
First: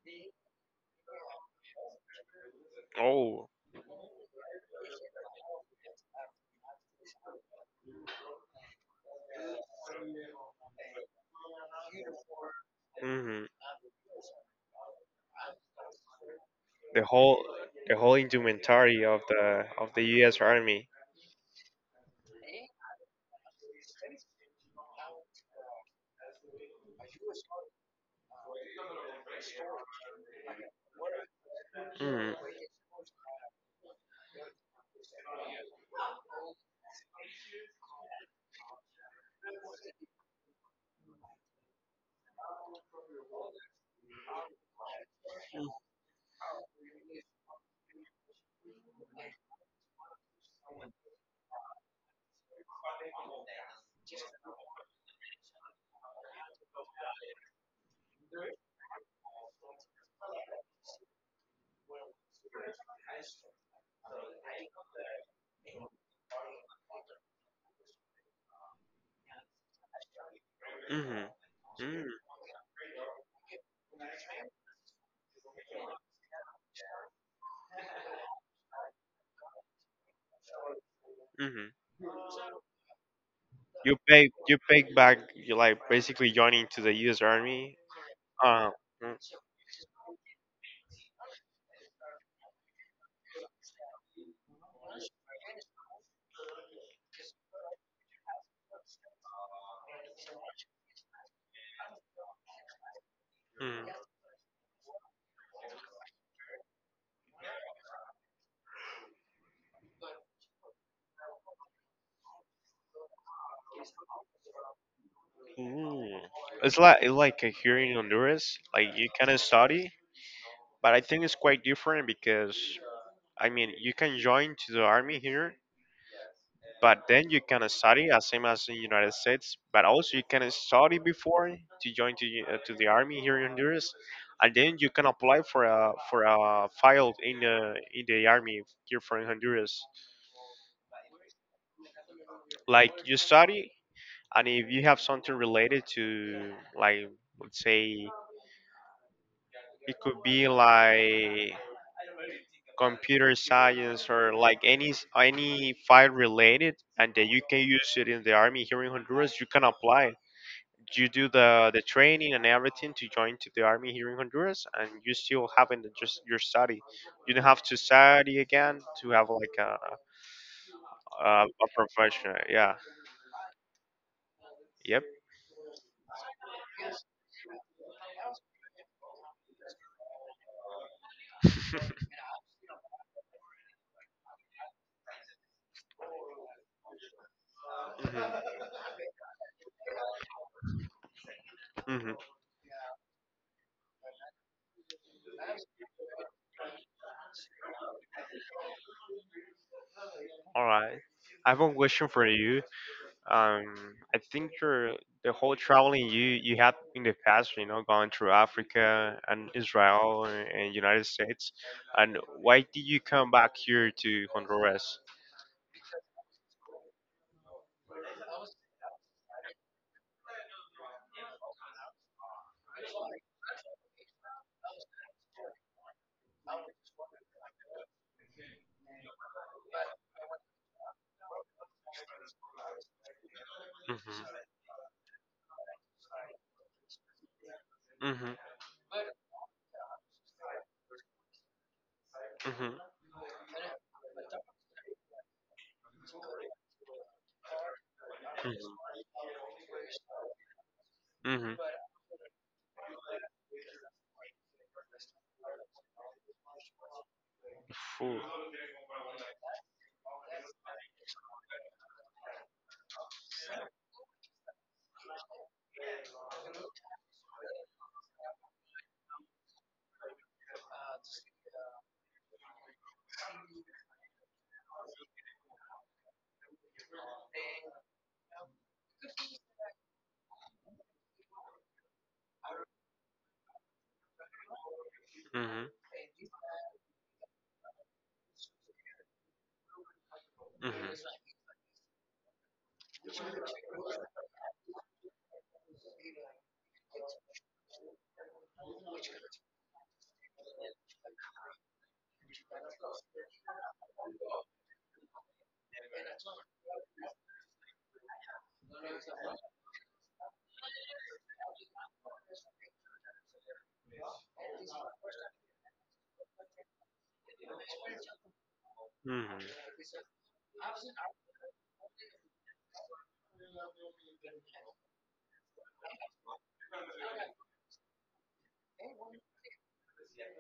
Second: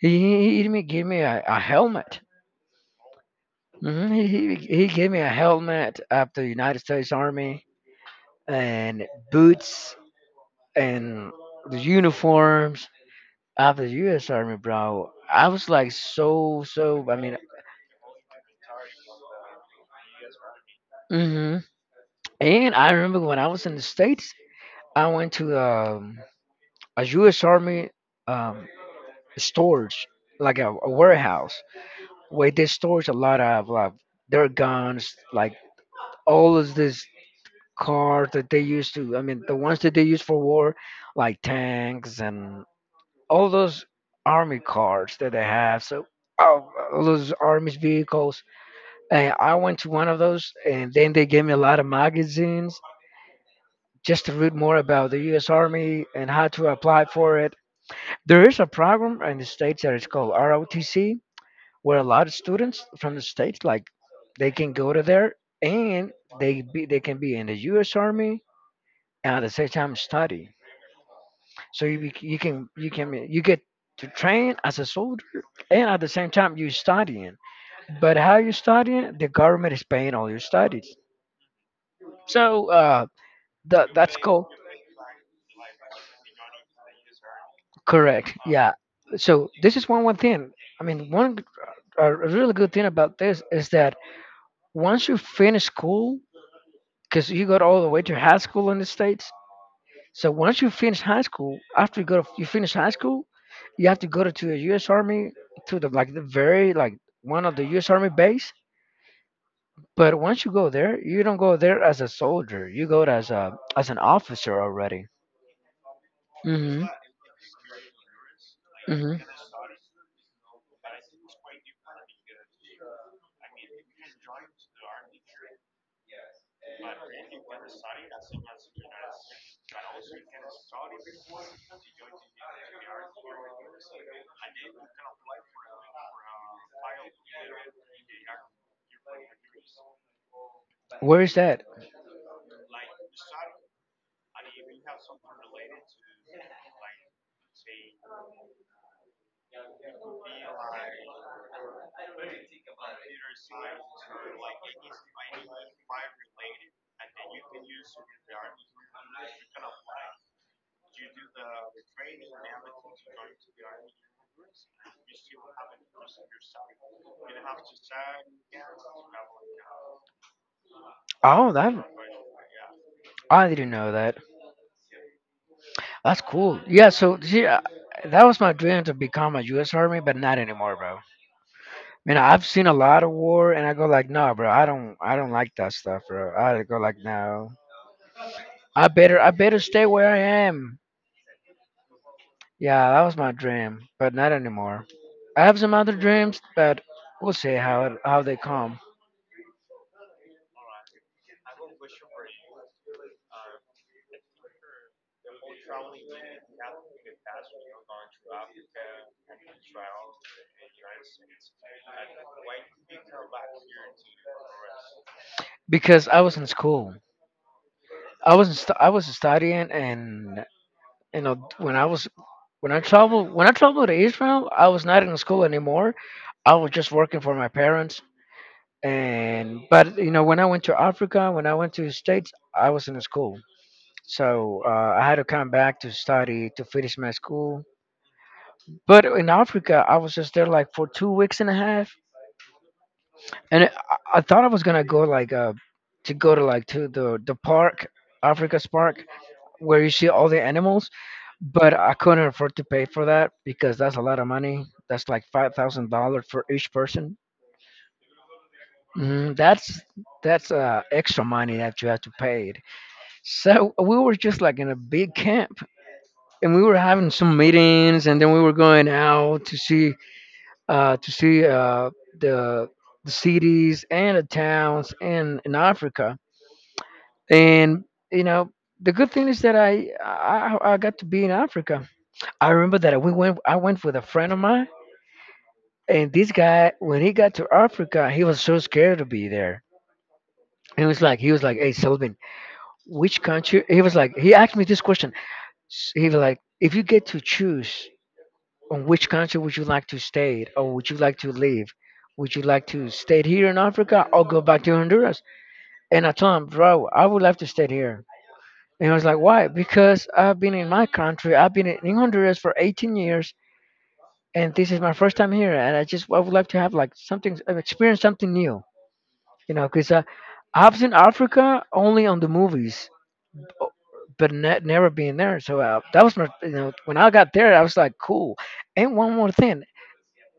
He, he he even gave me a, a helmet.
Oh.
Hmm. He, he he gave me a helmet of the United States Army, and boots, and the uniforms
Mm-hmm.
of the U S. Army, bro. I was like so
The
so. I mean,
whole the whole instrumentary of the of the U S. Army.
hmm, and I remember when I was in the states, I went to, um, a U S. Army, um, storage, like a, a warehouse,
Mm.
where they storage a lot of like their guns, like all of this cars that they used to I mean the ones that they use for war, like tanks and all those army cars that they have, so all all those army vehicles. And I went to one of those, and then they gave me a lot of magazines just to read more about the US Army and how to apply for it. There is a program in the states that is called ROTC where a lot of students from the states, like, they can go to there and they be, they can be in the US Army and at the same time study.
Mm-hmm.
So you
Mm-hmm.
bec- you can you can you get to train as a soldier and at the same time you studying. But how you studying? The government is paying all your studies.
Mm-hmm.
So, uh, that
You
that's
pay
cool.
you pay back you like basically joining to the U S. Army.
Correct.
Uh,
Yeah. So this is one one thing. I mean, one g- a really good thing about this is that once you finish school, because you go all the way to high school in the states. So once you finish high school, after you go to, you finish high school, you have
Mm-hmm.
to go to, to a U S. Army, to the like the very like one of the U S. Army base. But once you go there, you don't go there as a soldier. You go as a as an officer already.
Ooh. It's
Hmm.
like it's like uh, here in Honduras, like you
Hmm.
can study, but I think it's quite different because I mean you can join to the army here. But then you can study as same as in United States, but also you can study before to join to, uh, to the army here in Honduras, and then you can apply for a for a file in the in the army here for in Honduras.
Where is that?
Like you study, and if you have something related to like let's say it could be like computer science or like any s- any file related, and then you can use it in the army here in Honduras. You can apply you do the the training and everything to join to the army here in Honduras, and you still having the, just your study. You don't have to study again to have like a a,
Oh,
a
that
profession. Yeah.
I didn't know that.
Yep.
That's cool. Yeah, so see, uh, that was my dream to become a U S. Army, but not anymore, bro.
*laughs*
Man, I've seen a lot of war, and I go like, no, bro, I don't, I don't like that stuff, bro. I go like, no, I better, I better stay where I am.
hmm hmm
Yeah, that was my dream, but not anymore. I have some other dreams, but we'll see how it, how they come.
All right. I have one question for you. Um, I think your the whole traveling you you had in the past, you know, going through Africa and Israel and United States, and why did you come back here to Honduras?
Because I was in school, I was in stu- I was studying. And you know when I was when i traveled when I traveled to Israel, I was not in school anymore. I was just working for my parents, and but you know when I went to Africa, when I went to the states, I was in school.
Mhm.
So, uh, I had to come back to study to finish my school.
Mhm.
But in Africa I was just there like for two weeks and a half,
Mhm.
and i, I thought I was gonna go like, uh, to go to, like, to the the park,
Mhm.
Africa's park, where you see all the animals.
Mhm.
But I couldn't afford to pay for that because that's a lot of money. That's like five thousand dollars for each person.
Food.
Mm, that's that's uh, extra money that you have to pay. So we were just like in a big camp, and we were having some meetings, and then we were going out to see uh, to see uh, the the cities and the towns in in Africa. And you know, the good thing is that I I, I got to be in Africa. I remember that we went. I went with a friend of mine.
Mhm.
And this guy, when he got to Africa, he was so scared to be there. He
Mhm.
was like, he was like, hey, Sylvan, which country? He was like, he asked me this question. S- He was like, if you get to choose on which country would you like to stay, or would you like to leave? Would you like to stay here in Africa or go back to Honduras? And I told him, bro, I would love to stay here. And I was like, why? Because I've been in my country. I've been in in Honduras for eighteen years, and this is my first time here. And I just, I would love to have like something, experience something new.
Mhm.
You know, because I, I've seen Africa only on the movies, o- but ne- never been there. So uh, that was my, you know, when I got there, I was like, cool. And one more thing,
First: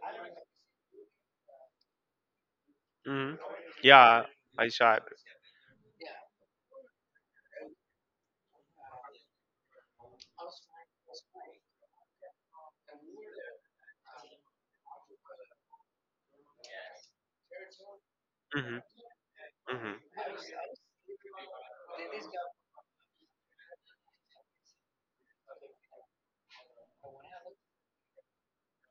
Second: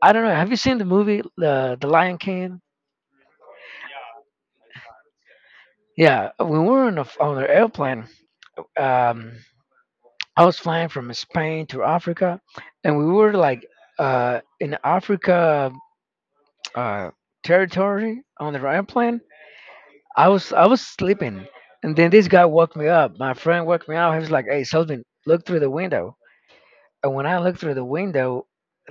I don't know. Have you seen the movie uh, The Lion King?
Mhm. Yeah, I saw it.
Yeah, when we were on, a, on an airplane, um, I was flying from Spain to Africa, and we were like uh, in Africa uh, territory on the
Mhm.
airplane.
Mhm.
I was I was sleeping, and then this guy woke me up. My friend woke me up. He was like, "Hey, Sultan, look through the window." And when I looked through the window,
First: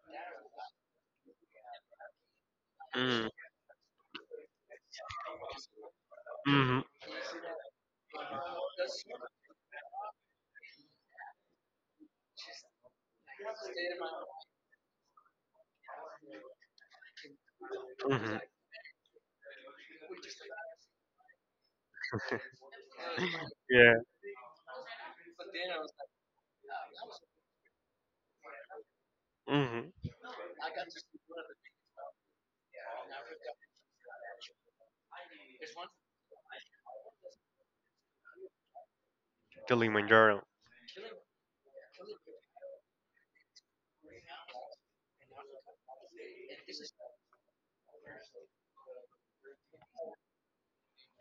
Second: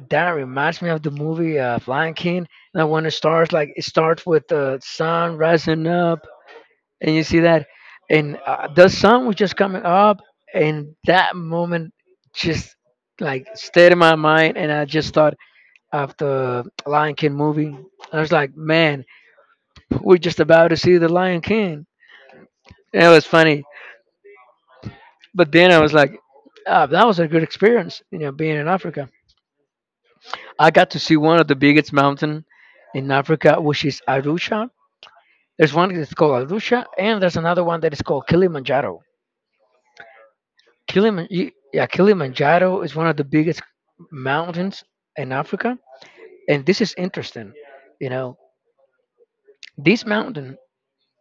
that reminds me of the movie uh, Lion King. And when it
Mhm.
starts, like it starts with the sun rising up,
Mhm.
and you see that, and uh, the sun was just coming up, and that moment just like stayed in my mind, and I just thought of the Lion King movie. I was
Mhm.
like, "Man, we're just about to see the Lion King." And it was funny.
Yeah.
But then I was like, ah, that was a good experience, you know, being in Africa.
Mhm.
I got to see one of the biggest mountain in Africa, which is Arusha. There's one that's called Arusha, and there's another one that is called Kilimanjaro.
The Kilimanjaro.
Kiliman, y- yeah, Kilimanjaro is one of the biggest mountains in Africa, and this is interesting. You know, this mountain,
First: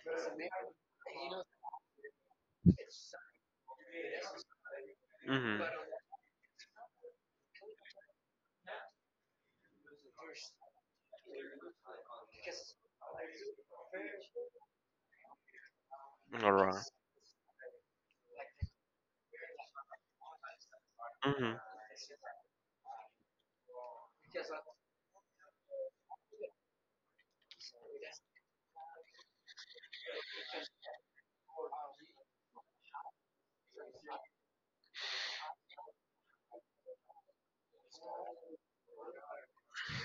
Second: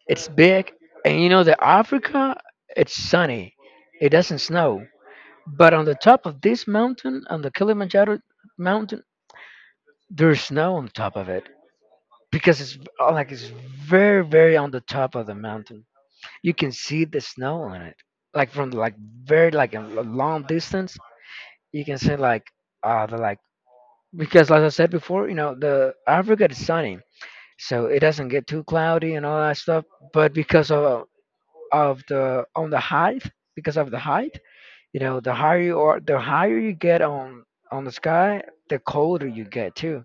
it's big, and you know that Africa, it's sunny, it doesn't snow.
Mm-hmm.
But on the top of this mountain, on the Kilimanjaro mountain, there's snow on top of it because it's v- uh, like it's very, very on the top of the mountain.
All
You can
right.
see the snow on it, like from like very like a l- long distance.
Mm-hmm.
You can see like uh the like because like I said before, you know the Africa is sunny, so it doesn't get too cloudy and all that stuff. But because of of the on the height, because of the height, you know the higher you are, the higher you get on on the sky, the colder you get too.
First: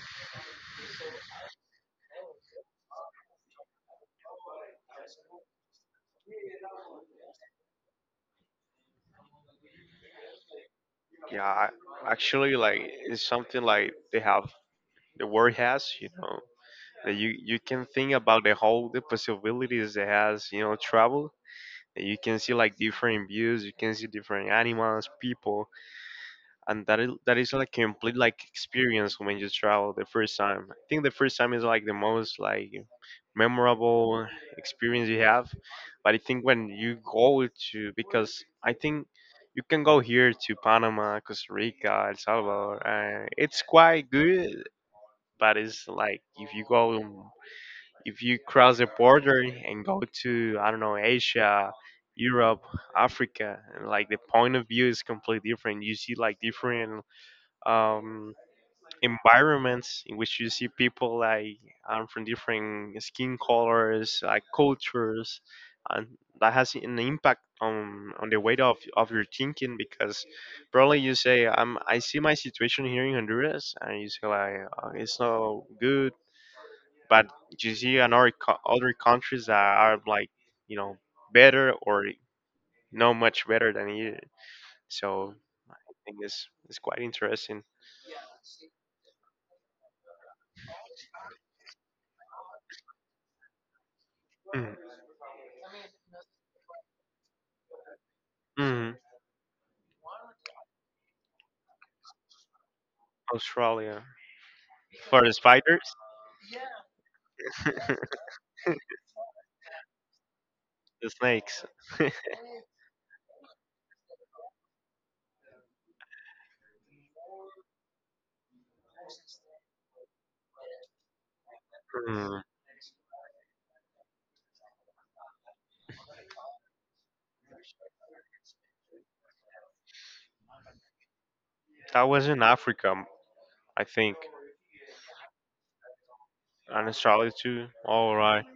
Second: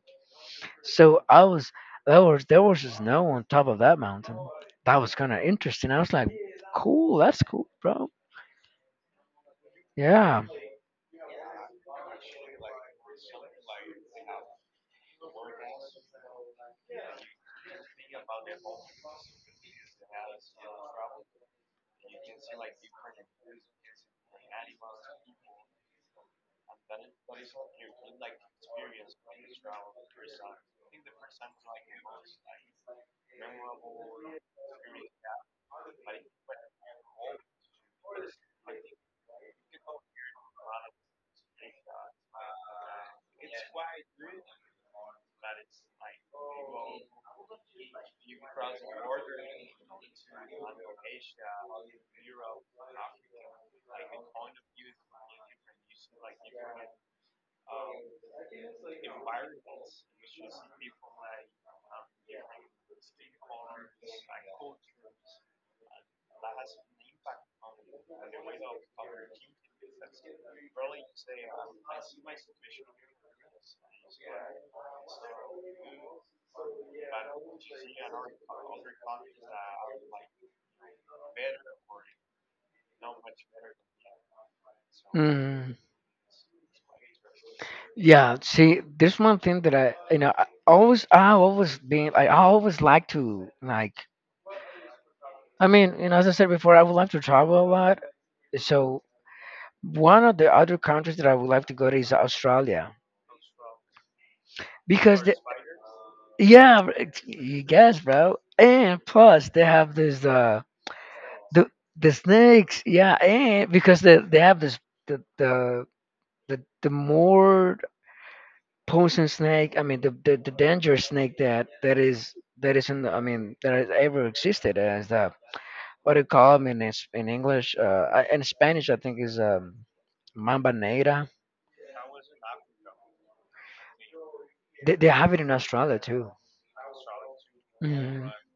So I was there was there was just snow on top of that mountain. That was kind of interesting. I was like, cool, that's cool, bro. Yeah.
Yeah, I- actually, like it's something like they have the world has, you know, that you you can think about the whole the possibilities it has, you know, travel. And you can see like different views. You can see different animals, people. And that is that is like complete like experience when you travel the first time. I think the first time is like the most like memorable experience you have. But I think when you go to because I think you can go here to Panama, Costa Rica, El Salvador. Uh, it's quite good, but it's like if you go if you cross the border and go to I don't know Asia. Europe, Africa, and like the point of view is completely different. You see like different um, environments in which you see people like um, from different skin colors, like cultures, and that has an impact on on the way of of your thinking because probably you say um I see my situation here in Honduras and you say like uh, it's not good, but you see another co- other countries that are like you know better or not much better than you. So
Mm,
I think it's it's quite interesting.
yeah. See, there's one thing that I you know I always I always been I always like to like,
Mhm.
I mean, you know, as I said before, I would like to travel a lot.
Mhm.
So one of the other countries that I would like to go to is Australia,
Australia.
because
For the
the,
spiders,
yeah, br- it's- you guess, bro. And plus, they have this uh
the snakes.
the the snakes, yeah, and because they they have this the the the, the more poison snake, I mean the, the the dangerous snake that that is
Hmm.
that is in the, I mean that has ever existed, as the, what do you call 'em in es- in English, uh I- in Spanish I think is um mamba negra.
That was in Africa, I think.
They they have it in Australia too.
And Australia too. All
Mhm.
right.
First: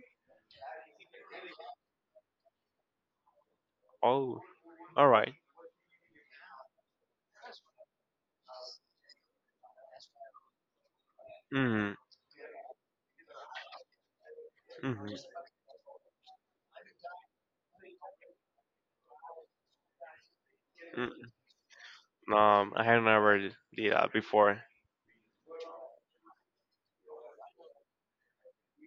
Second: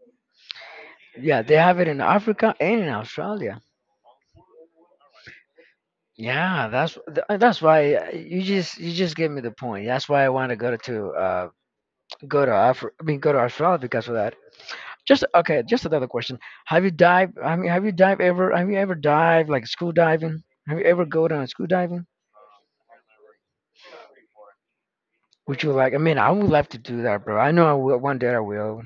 Yeah, they have it in Africa and in Australia.
Oh, all right.
Yeah, that's th- uh, that's why uh, you just you just gave me the point. That's why I want to go to to, uh
Mm.
go to Afri- I mean go to Australia because of that.
Mm-hmm.
Just okay, just another question. Have you dived? I mean, have you dived ever? Have you ever dived like school diving? Have you ever go down school diving?
Mm. Um, I have never did that before.
Would you like? I mean, I would love to do that, bro. I know I will. One day I will.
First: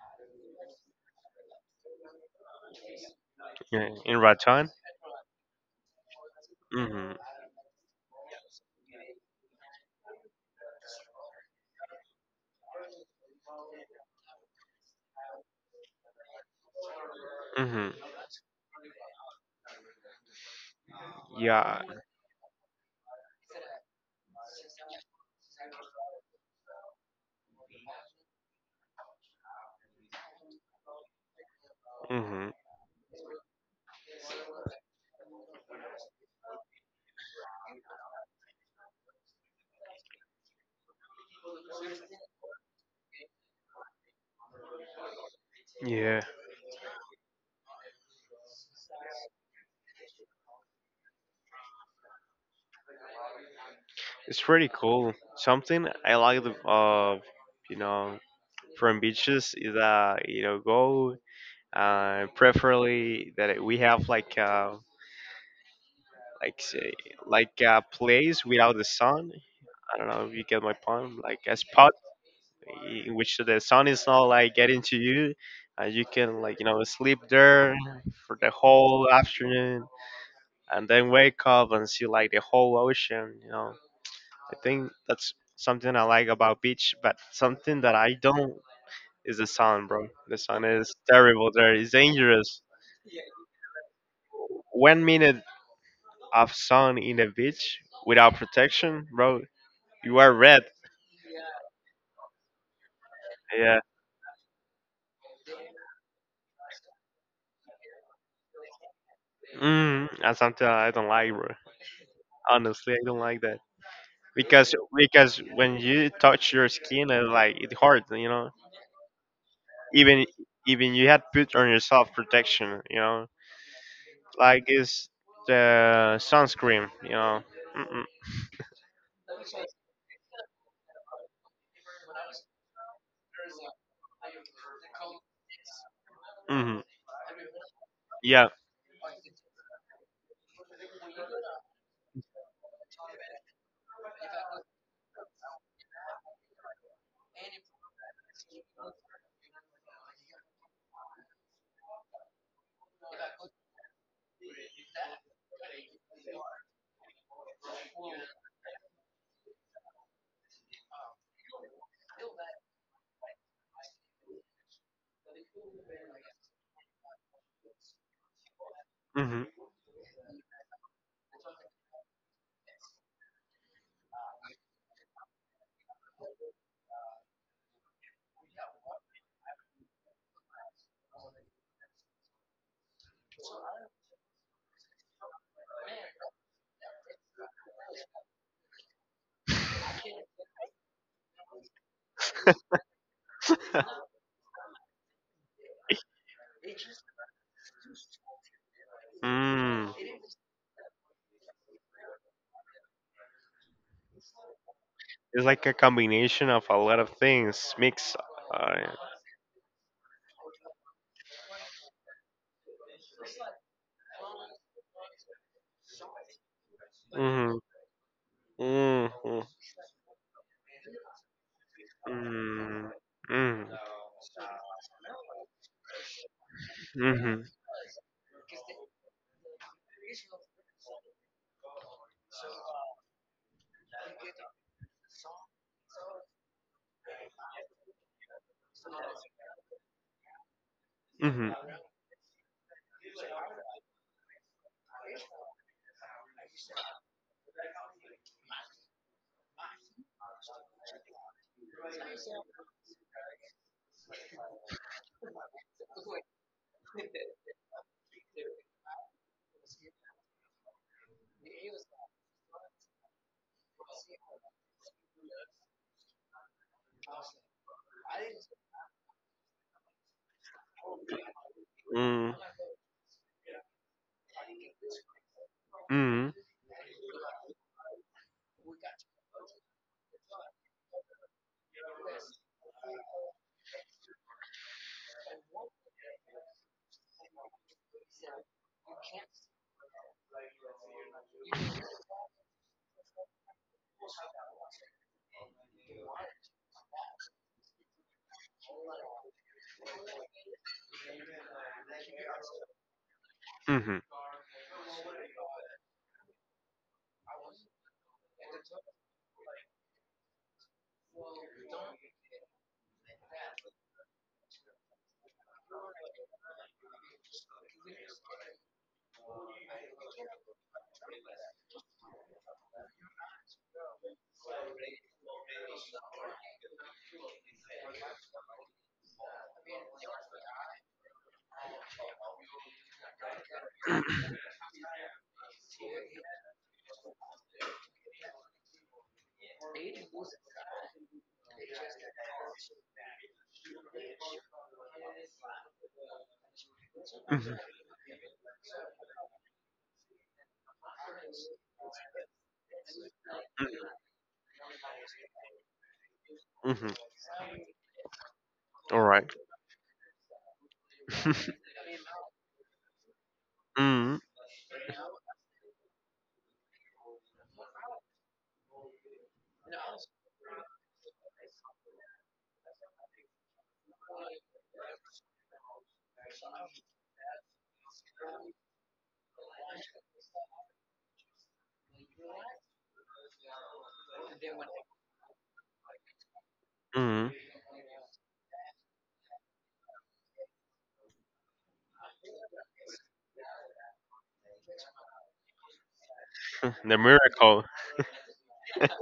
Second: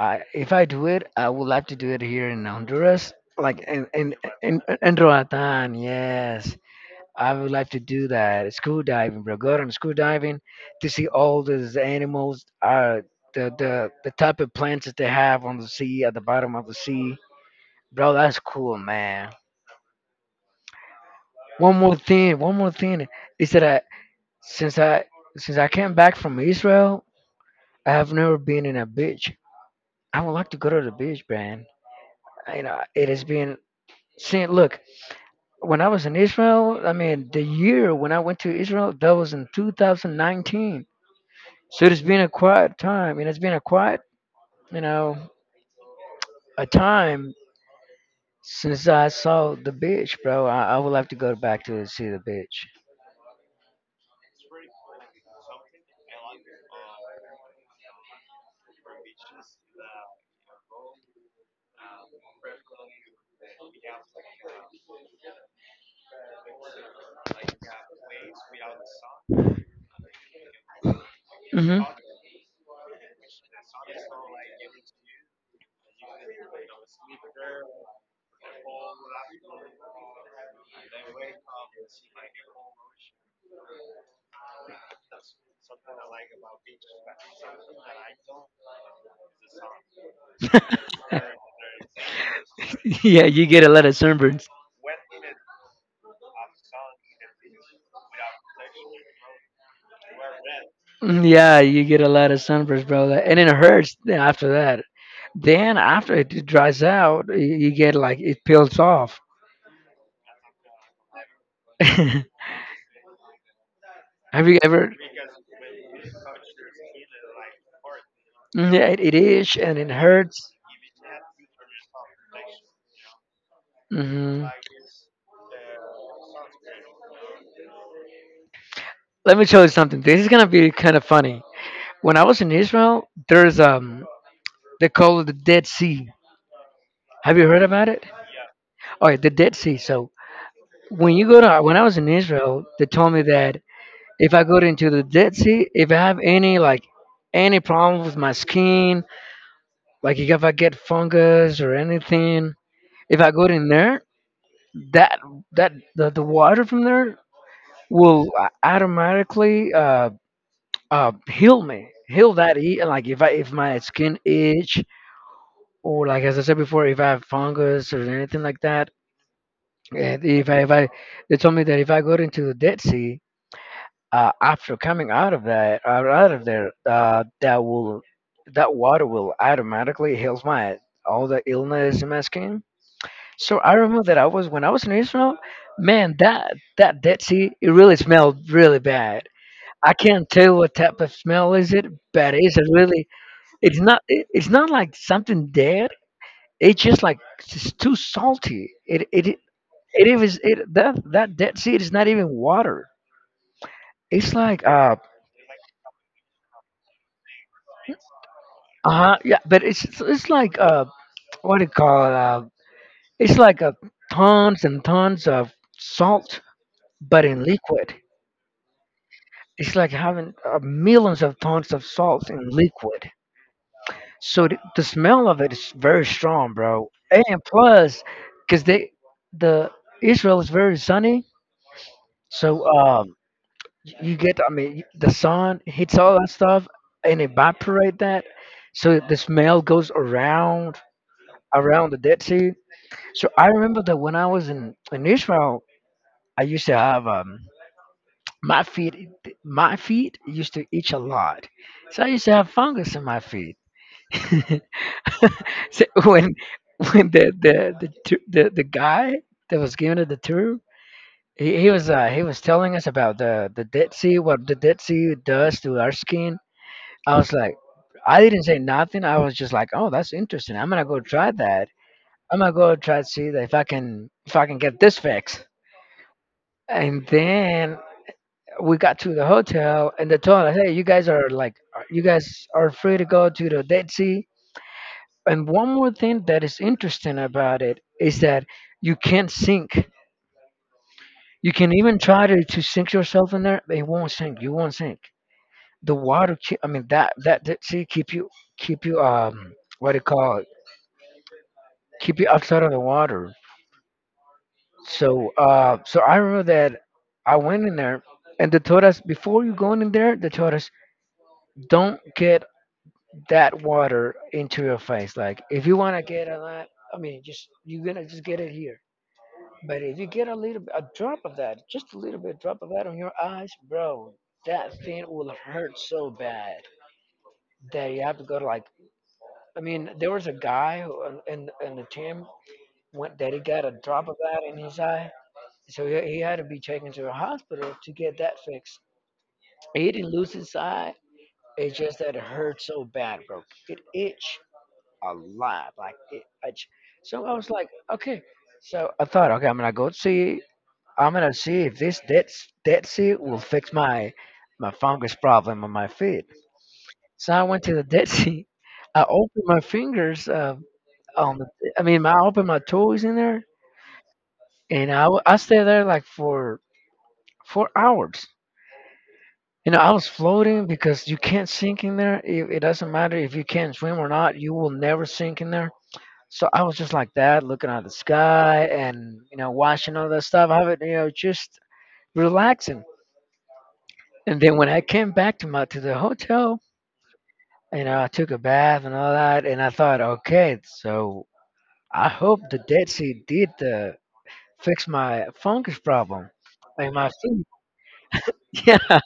I if I do it, I would love to do it here in Honduras, like in
Yeah,
in
in
in,
Raton.
in Roatán. Yes,
Mm-hmm.
I would like to do that. Scuba diving, bro. Go on scuba diving to see all these animals, uh, the, the the type of plants that they have on the sea, at the bottom of the sea.
Mm-hmm.
Bro, that's cool, man. One
Yeah.
more thing, one more thing is that I, since I since I came back from Israel, I have never been in a beach. I would like to go to the beach, man.
Mm-hmm.
I- You know, it has been, since, look, when I was in Israel. I mean, the year when I went to Israel, that was in two thousand nineteen. So it's been a quiet time, and it's been a quiet, you know,
Yeah,
a time since I saw the beach, bro. I, I would like to go back to see the beach.
it's pretty cool. Something I like the uh, you know, from beaches is that you know go uh, preferably that it- we have like uh, like say like a place without the sun. I don't know if you get my point. Like a
Hmm.
spot in which the sun is not like getting to you, and you can like you know sleep there for the whole afternoon, and then wake up and see like the whole ocean. You know, I think that's something I like about beach, but something that I don't is the sun, bro. The sun is terrible there. It's dangerous
*laughs* Yeah, you get a lot of sunburns.
one minute of sun in a beach without protection, bro, you are red.
Mm, yeah, you get a lot of sunburns, bro. Like- And it
Yeah.
hurts then after that. Then after it dries out, y- you get like it peels off.
Mm, that's something I don't like, bro.
*laughs* Have
Honestly, I don't like that
you
because
ever?
because when you touch your skin, it, like it hurts, you know.
Mm, yeah, it, it is, and it
Even
hurts.
even you had put on yourself protection, you know,
Hmm.
like it's the sunscreen, you know. Mm-mm,
Let me tell you something. This is gonna be kind of funny. When I was in Israel, there's um they call it the Dead Sea.
mm-hmm.
Have you heard about it?
Yeah.
Oh, yeah, the Dead Sea. So when you go to when I was in Israel, they told me that if I go into the Dead Sea, if I have any like any problem with my skin, like if I get fungus or anything, if I go in there, that that the, the water from there will a- automatically uh, uh heal me, heal that, e like if i if my skin itch, or like, as I said before, if I have fungus or anything like that,
Mm-hmm.
and if i if I they told me that if I go into the Dead Sea, uh after coming out of that uh, out of there, uh that will, that water will automatically heals my, all the illness in my skin. So I remember that I was when I was in Israel, man, that that Dead Sea, it really smelled really bad. I can't tell what type of smell is it, but it's a really, it's not,
*laughs*
it- it's not like something dead. It's just like, it's just too salty. It it it
Mm.
it is it that that Dead Sea is not even water. It's like uh
It's like a combination of a lot of things mixed. Uh,
uh yeah, but it's it's it's like uh what do you call it? Uh, it's like, uh, tons and tons of salt, but in
Mhm.
liquid.
Mhm.
It's like having uh, millions of tons of salt in
Mm.
liquid.
Mhm.
So the, the smell of it is very strong, bro. And
Mhm.
plus, because they the Israel is very sunny. So um, you get, I mean, the sun hits all that stuff and evaporate that, so the smell goes around
Mhm.
around the Dead Sea. So I remember that when I was in in Israel, I used to have um my feet my feet used to itch a lot, so I used to have fungus in my feet. *laughs* So when when the the the tu- the, the guy that was giving it the tour, He, he was uh, he was telling us about the the Dead Sea, what the Dead Sea does to our skin. I was like, I didn't say nothing. I was just like, oh, that's interesting. I'm gonna go try that.
Mm.
I'm gonna go try to see that if I can, if I can get this fixed.
Mhm.
And then we got to the hotel and they told us, hey, you guys are like, you guys are free to go to the Dead Sea. And one more thing that is interesting about it is that you can't sink. You can even try to, to sink yourself in there, but it won't sink. You won't sink. The water keep, I mean that that that see keep you keep you um what do you call it, keep you outside of the water.
Mhm.
So uh so I remember that I went in there, and they told us before you going in there, they told us don't get that water into your face, like if you want to get a lot, I mean just you're gonna just get it here. But if you get a little bit- a drop of that, just a little bit drop of that on your eyes, bro, that thing will hurt so bad that you have to go to, like, I mean, there was a guy who, in in in the gym went that he got a drop of that in his eye, so he, he had to be taken to the hospital to get that fixed. He didn't lose his eye. It's just that it hurt so bad, bro. It itched a lot, like it. Itch. So I
Mhm.
was
Mhm.
like, okay. So I thought, okay, I'm gonna go see. I'm gonna see if this dead s- dead sea will fix my my fungus problem on my feet.
Mhm.
So I went to the *laughs* Dead Sea. I
All right.
opened my fingers. Uh, on the
*laughs*
I mean, my, I opened my toys in there,
Mhm.
and I w- I stayed there like for four hours. You know, I was floating because you can't sink in there. It, it doesn't matter if you can't swim or not; you will never sink in there. So I was just like that, looking at the sky and, you know, watching all that stuff. I was, you know, just relaxing. And then when I came back to my to the hotel,
Mhm.
you know, I took a bath and all that, and I thought, okay, so I hope the Dead Sea did the fix my fungus problem.
*laughs*
Like
The
my feet. *laughs*
miracle.
Yeah,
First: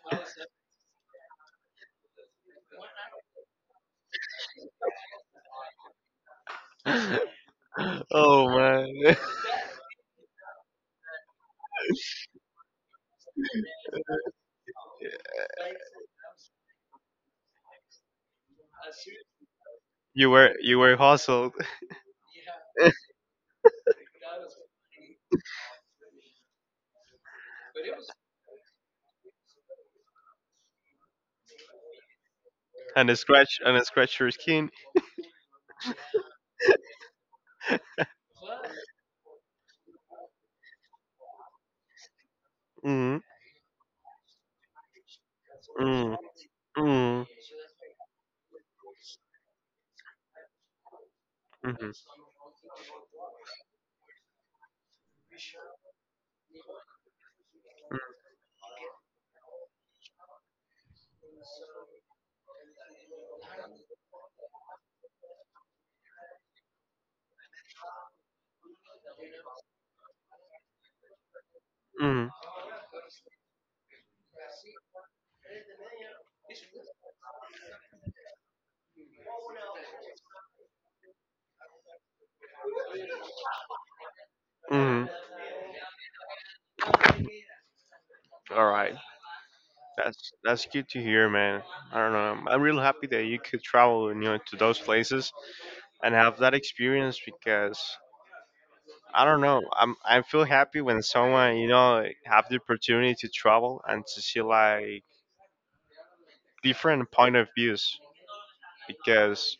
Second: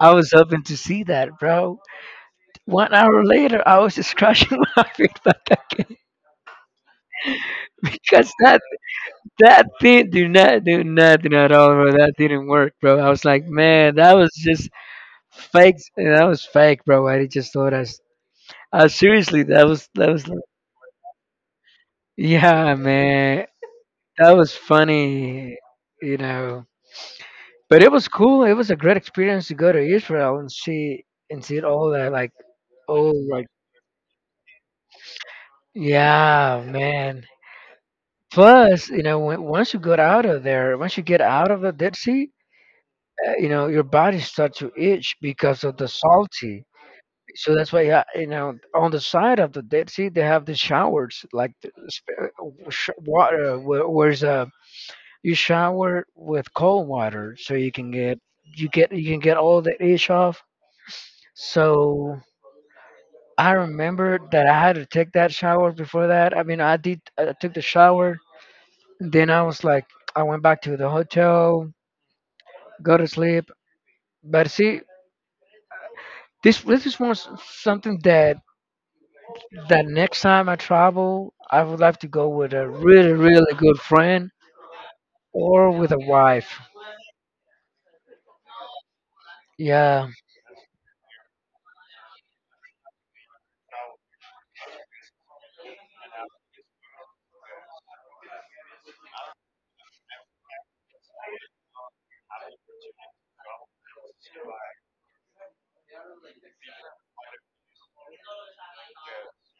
I was hoping to see that, bro. One hour later, I was just crushing *laughs* my feet back again *laughs*
*laughs*
because
Oh,
that
man.
that thing do not do nothing at all, bro. That didn't work, bro. I was like, man, that was just fake. That was fake, bro. I just thought I, s- I seriously, that was that
*laughs*
was.
You were you were hustled
Yeah, man, that was funny, you know. But it was cool. It was a great experience to go to Israel and see and see it all that, like,
and
oh,
a
right.
scratch and a scratch your skin.
Yeah, man. Plus, you know, when, once you get out of there, once you get out of the Dead Sea,
Mm.
uh, you know, your body starts to itch because of the
Mm.
salty.
Mm.
So that's why, yeah, you know, on the side of the Dead Sea, they have the showers, like the
Mm.
sp- uh, sh- water, where, where's uh, you shower with cold water, so you can get you get you can get all the itch off. So I remember that I had to take that shower before that. I mean, I did. I took the shower. Then I was like, I went back to the hotel,
Mm.
go to sleep. But see, this this is one s- something that that next time I travel, I would like to go with a really really good friend,
Mm.
or with a wife.
All right.
Yeah,
That's that's good to hear, man. I don't know. I'm real happy that you could travel, you know, to those places and have that experience because I don't know. I'm I feel happy when someone you know have the opportunity to travel and to see like different point of views because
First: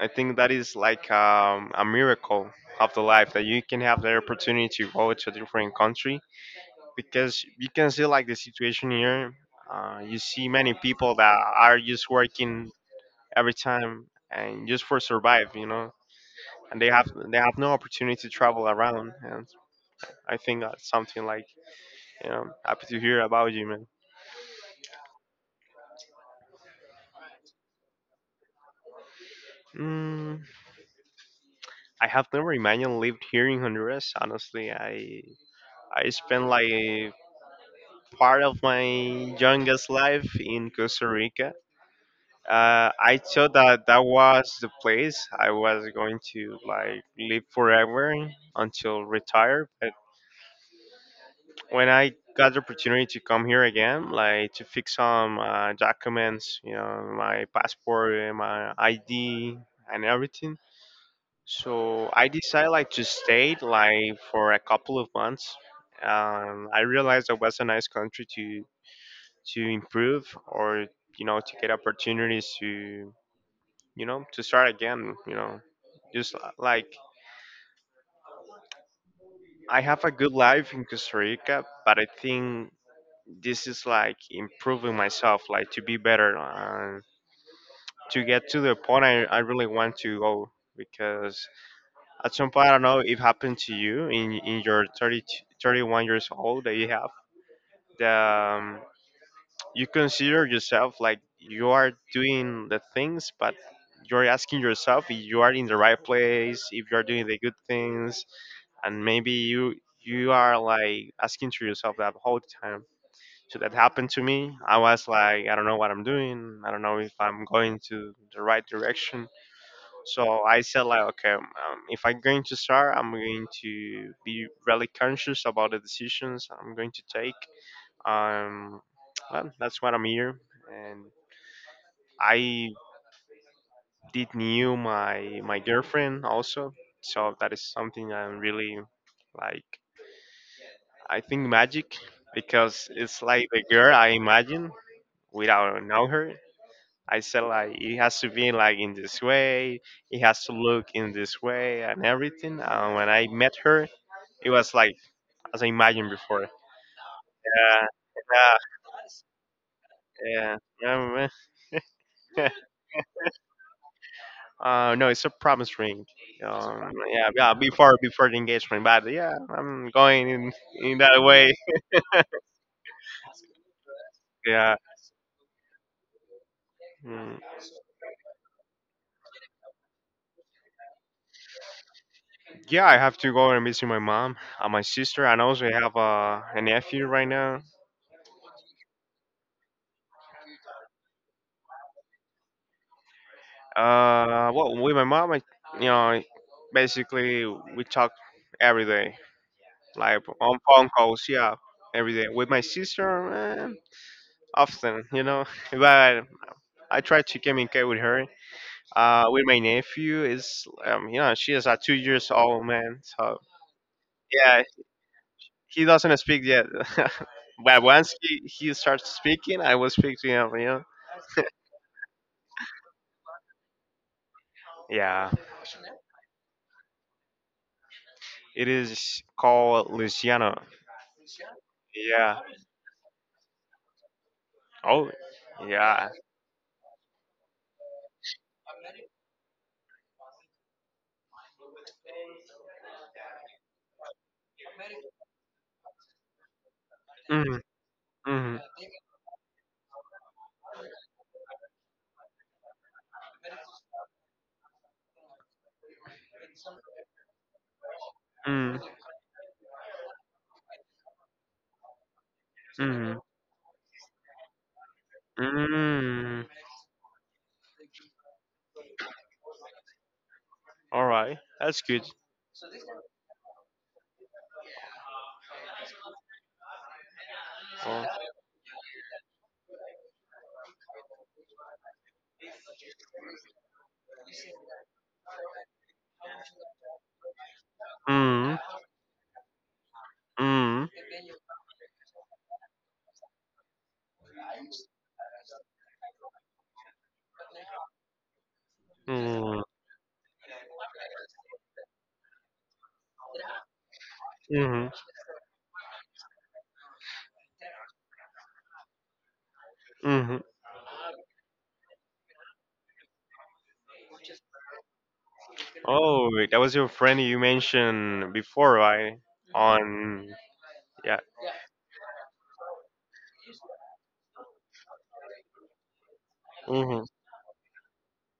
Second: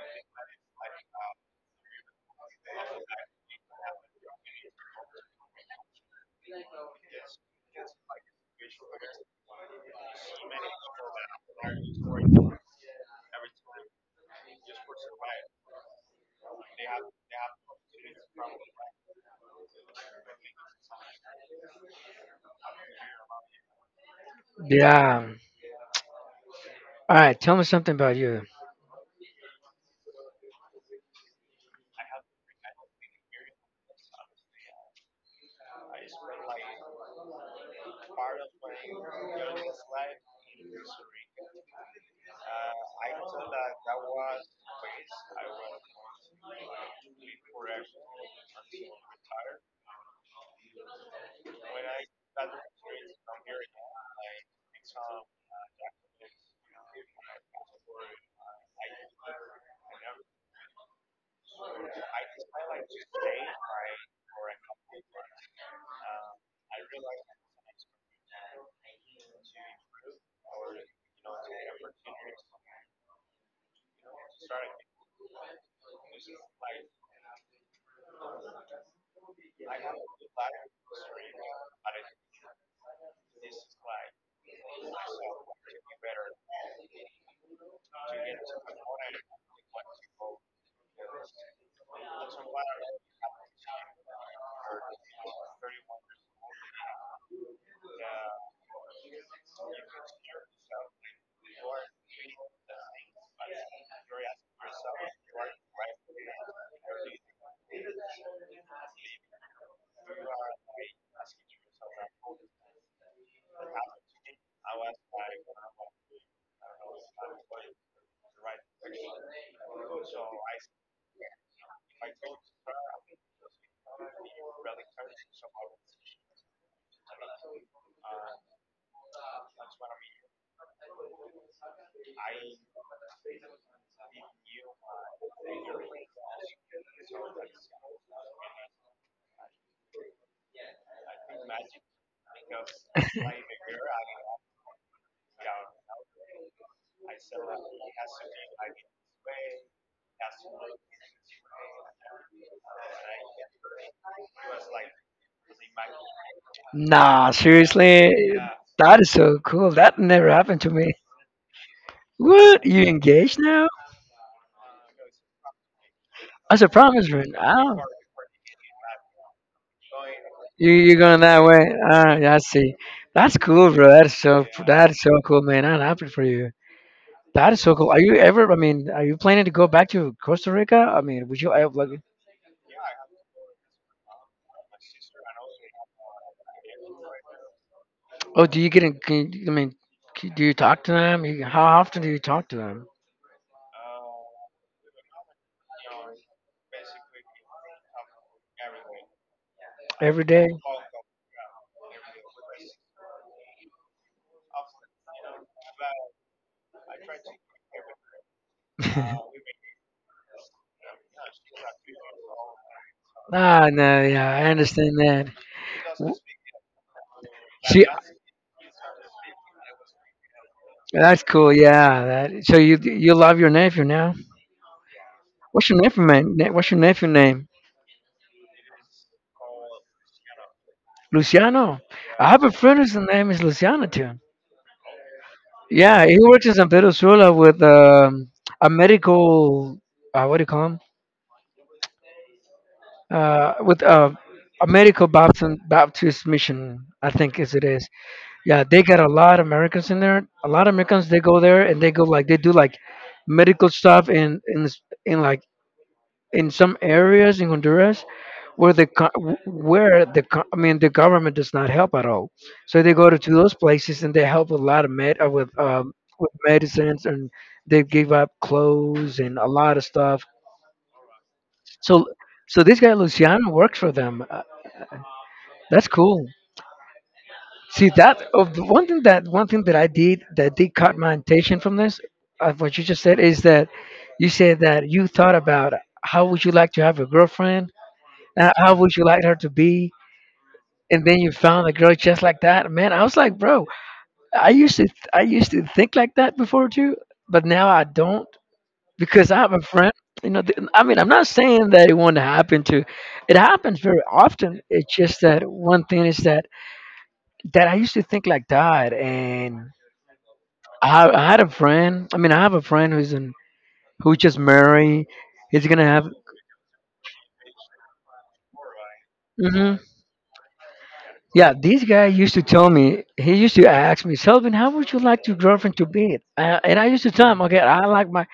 I think that is like um, a miracle of the life that you can have the opportunity to go to a different country because you can see like the situation here. Uh, you see many people that are just working every time and just for survive, you know, and they have they have no opportunity to travel around. And I think that's something like. Yeah, happy to hear about you, man.
yeah. All right, tell me something about you.
Mm, I have never imagined lived here in Honduras. Honestly, I I spent like part of my youngest life in Costa Rica. Uh, I thought that that was the place I was going to like live forever until retire. But when I got the opportunity to come here again, like to fix some uh, documents, you know, my passport, uh, my I D, and everything. So I decided like to stay like for a couple of months. Um, I realized it was a nice country to to improve or you know to get opportunities to you know to start again. You know, just li- like I have a good life in Costa Rica, but I think this is like improving myself, like to be better, uh, to get to the point I, I really want to go because at some point, I don't know if it happened to you in in your thirty, thirty-one years old that you have that um, you consider yourself like you are doing the things, but you're asking yourself if you are in the right place, if you are doing the good things, and maybe you you are like asking to yourself that whole time. So that happened to me. I was like, I don't know what I'm doing. I don't know if I'm going to the right direction. So I said like, okay, um, um, if I'm going to start, I'm going to be really conscious about the decisions I'm going to take. Um, well, that's what I'm here, and I did knew my my girlfriend also, so that is something I'm really like. I think magic because it's like the girl I imagine without know her. I said like it has to be like in this way, it has to look in this way and everything. And when I met her, it was like as I imagined before.
Nah,
Yeah,
seriously, that is so cool. That never
yeah,
happened to me.
yeah. Yeah.
What? You engaged now?
*laughs* uh, no, it's a promise ring.
As a
Um,
promise
yeah,
ring?
yeah,
Oh.
before before the engagement, but yeah, I'm going in
You
in
you
that
going that
way.
way? Ah, yeah, I see. That's cool, bro. That's so
Yeah.
that's so cool, man. I'm happy for you.
Mm.
That is so cool. Are you ever? I mean, are you planning to go back to Costa Rica? I mean, would you ever, like,
Yeah, I have to go and visit my mom and my sister, and also I have uh, a nephew right now.
oh, do you get? In, can you- I mean, c- do you talk to them? You, how often do you talk to them?
Uh, well, with my mom, I you know, basically we talk every day, like
Every day?
on phone calls, yeah, every day with my sister, eh, often, you know. *laughs* But I try to communicate with her. Uh, with my
*laughs*
nephew is, um, you know, she is a two years old, man. So
Ah, no, yeah, I
yeah,
understand that.
he doesn't
W-
speak yet. *laughs* But
She,
once he, he starts speaking, I will speak to him, you know.
that's cool. Yeah, that. So you you love your nephew now?
Yeah,
What's your nephew, man? ne- What's your nephew name?
it is called Luciano.
Luciano. I
Yeah.
have a friend whose name is Luciano too.
Oh, yeah.
Yeah, he works in San Pedro Sula with um, a medical, uh, what do you call him? Uh, with uh, a medical Baptist, Baptist mission, I think
Mm-hmm.
is it is.
Mm-hmm.
Yeah, they got a lot of Americans in there. A lot of Americans, they go there and they go like, they do like medical stuff in in s- in, like, in some areas in Honduras
Mm.
where the co- w- where the co- I mean, the government does not help at all. So they go
Mm.
to, to those places, and they help a lot of med uh, with um, with
Mm.
medicines, and they give up clothes and a lot of stuff.
All right. That's good.
So so this guy Luciano works for them. Uh, that's cool. See,
Oh.
that of the one thing that one thing that I did that did caught my attention from this, of what you just said, is that you said that you thought about how would you like to have a girlfriend, uh,
Mm.
how would you like her to be,
Mm.
and then you found a girl just like that, man. I was like, bro, i used to i used to think like that before too, but now I don't, because I have
Mm.
a friend. You know, th- I mean, I'm not saying that it won't happen. To, it happens very often.
Mm.
It's just that one thing is that that I used to think like that. And
Mm.
i, I had a friend. I mean, I have a friend who's in who just married. He's gonna have.
Oh, that was your friend you mentioned before, right?
Mhm.
On, yeah.
Yeah, this guy used to tell me, he used to ask me, Selvin, how would you like your girlfriend to be? Uh, and I
Mm.
used to tell him, okay, I like my,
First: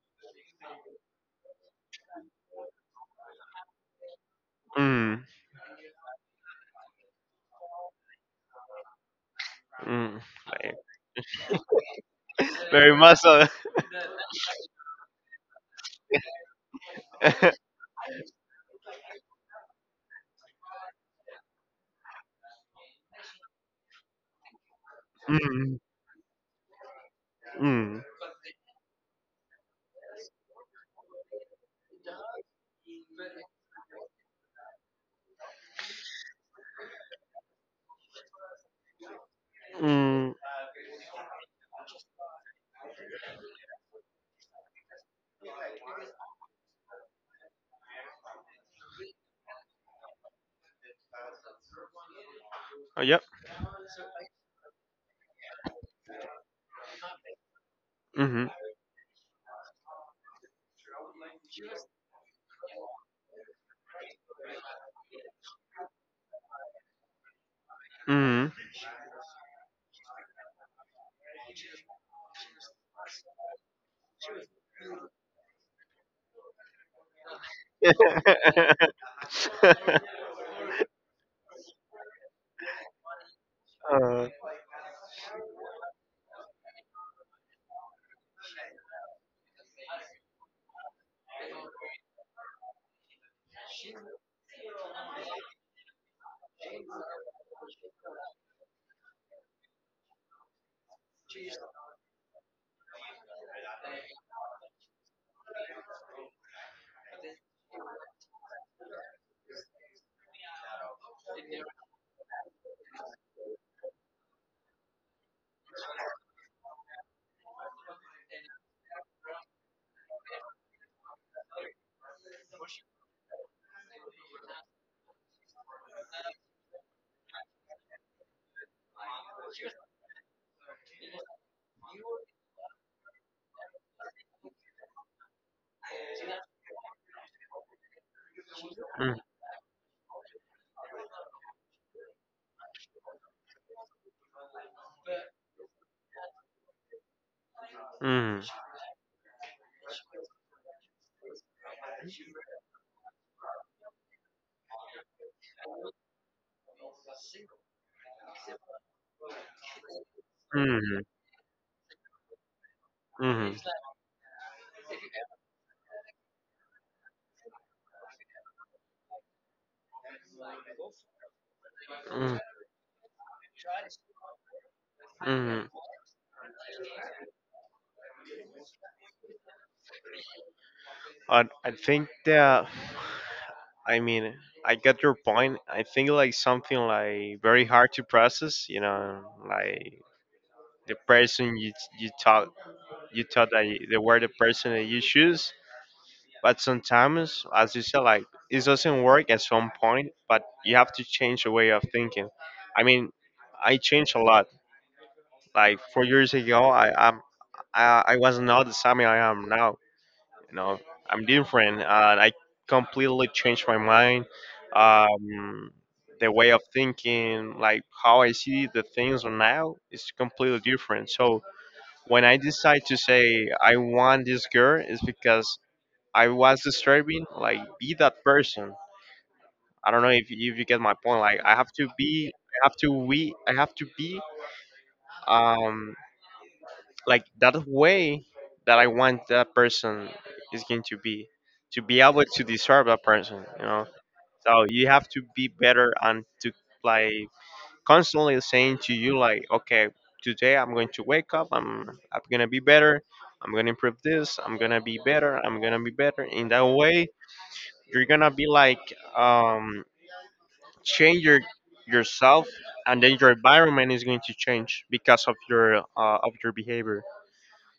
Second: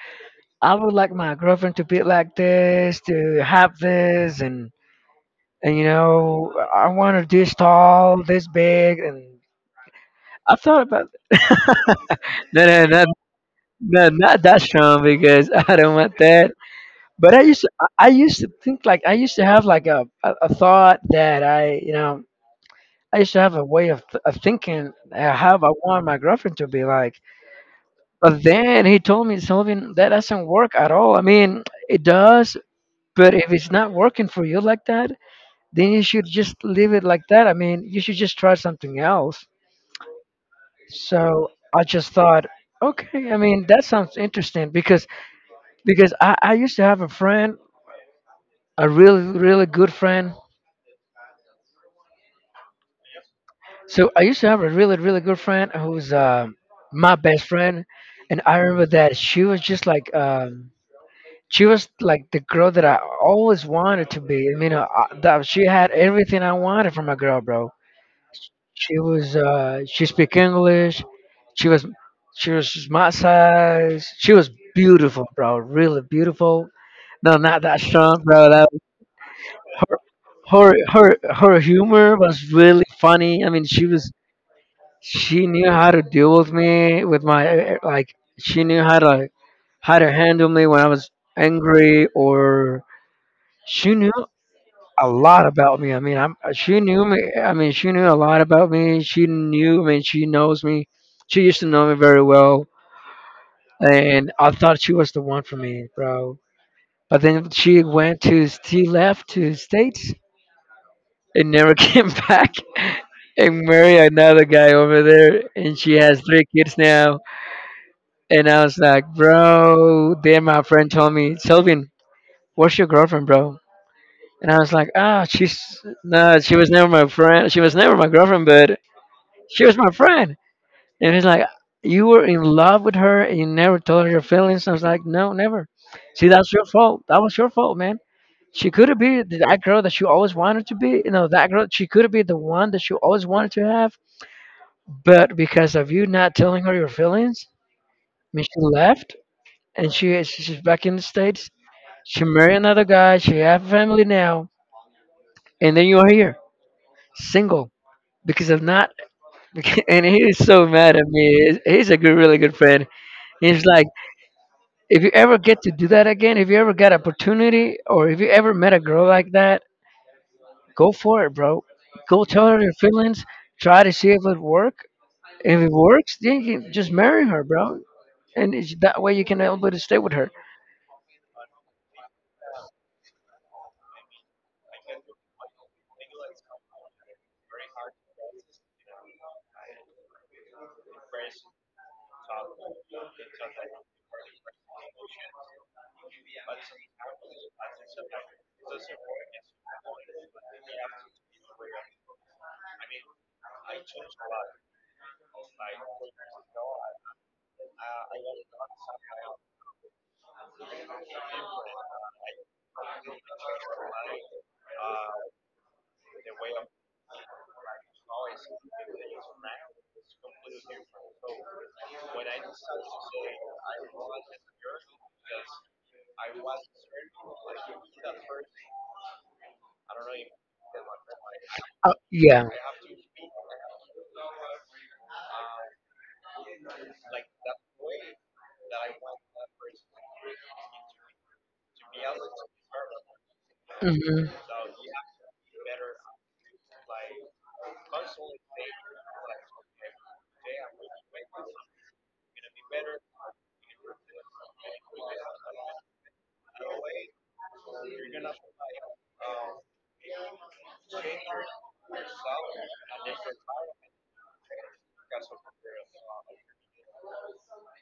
I would like my girlfriend to be like this, to have this, and,
Mm.
and you know, I want her this tall, this big. And
Mm.
I thought about, *laughs* no,
*laughs*
no,
Very
no,
muscle.
no, not that strong, because *laughs* I don't want that.
*laughs*
But I
Mm.
used to, I I used to think, like, I used to have like a, a, a thought that I, you know, I used to have a way of, th- of thinking uh, how I want my girlfriend to be like.
Mm.
But then he told me, Sylvian, that doesn't work at all. I mean, it does, but if it's not working for you like that, then you should just leave it like that. I mean, you should just try something else.
Mm.
So I just thought, okay, I mean, that sounds interesting, because because I, I used to have a friend, a really, really good friend.
Oh, yep.
So I used to have a really, really good friend, who's uh, my best friend. And
Mm.
I remember that she was just like, um, she was like the girl that I always wanted to be. I mean, uh, I- that she had everything I wanted from a girl, bro. She was uh, she speak English. She was she was my size. She was beautiful, bro. Really beautiful. No, not that strong, bro. That
Mm.
her
*laughs*
her her humor was really funny. I mean, she was
Uh,
she knew how to deal with me, with my uh, like, she knew how to how to handle me when I was angry, or she knew a lot about me. I mean, I'm she knew me. I mean, she knew a lot about me. She knew. I mean, she knows me. She used to know me very well, and I thought she was the one for me, bro. But then she went to she left to States, and never *laughs* came back, and married another guy over there, and she has three kids now. And I was like, bro. Then my friend told me, Sylvian, what's your girlfriend, bro? And I was like, ah, she's, no, she was never my friend. She was never my girlfriend, but she was my friend. And he's like, you were in love with her, and you never told her your feelings. I was like, no, never. See, that's your fault. That was your fault, man. She could have
mm,
been that girl that you always wanted to be. You know, that girl. She could have been the one that you always wanted to have. But because of you not telling her your feelings, I mean,
mm, mm,
she left, and she she's back in the States. She married another guy. She have family now, and then you are here, single, because of not. *laughs* And he is so mad at me. He's he's a good, really good friend.
mm,
He's like, if you ever get to do that again, if you ever got opportunity, or if you ever met a girl like that, go for it, bro. Go
mm,
tell her your feelings. Try to see if it work. If it
mm.
works, then you can just marry her, bro. And it's, that way you can able to stay with her.
And I think that, I mean, I get your point. I think like something like very hard to process. You know, like the person you you thought you thought that you, they were the person that you choose. But sometimes, as you said, like it doesn't work at some point, but you have to change your way of thinking. I mean, I changed a lot. Like four years ago, I I'm, I I was not the same I am now. You know, I'm different, and I completely changed my mind, um, the way of thinking, like how I see the things now is completely different. So when I decide to say I want this girl, it's because I was disturbing, like be that person. I don't know if you, if you get my point. Like I have to
Uh,
be,
yeah.
I have to we, I have to be, um, like that way that I want that person is going to be, to be able to disturb that person. You know,
Hmm, hmm.
So you have to be better and to like constantly saying to you like, okay, today I'm going to wake up. I'm I'm gonna be better. I'm gonna improve this. I'm gonna be better. I'm gonna be better. In that way, you're gonna be like um, change your yourself and then your environment is going to change because of your uh, of your behavior.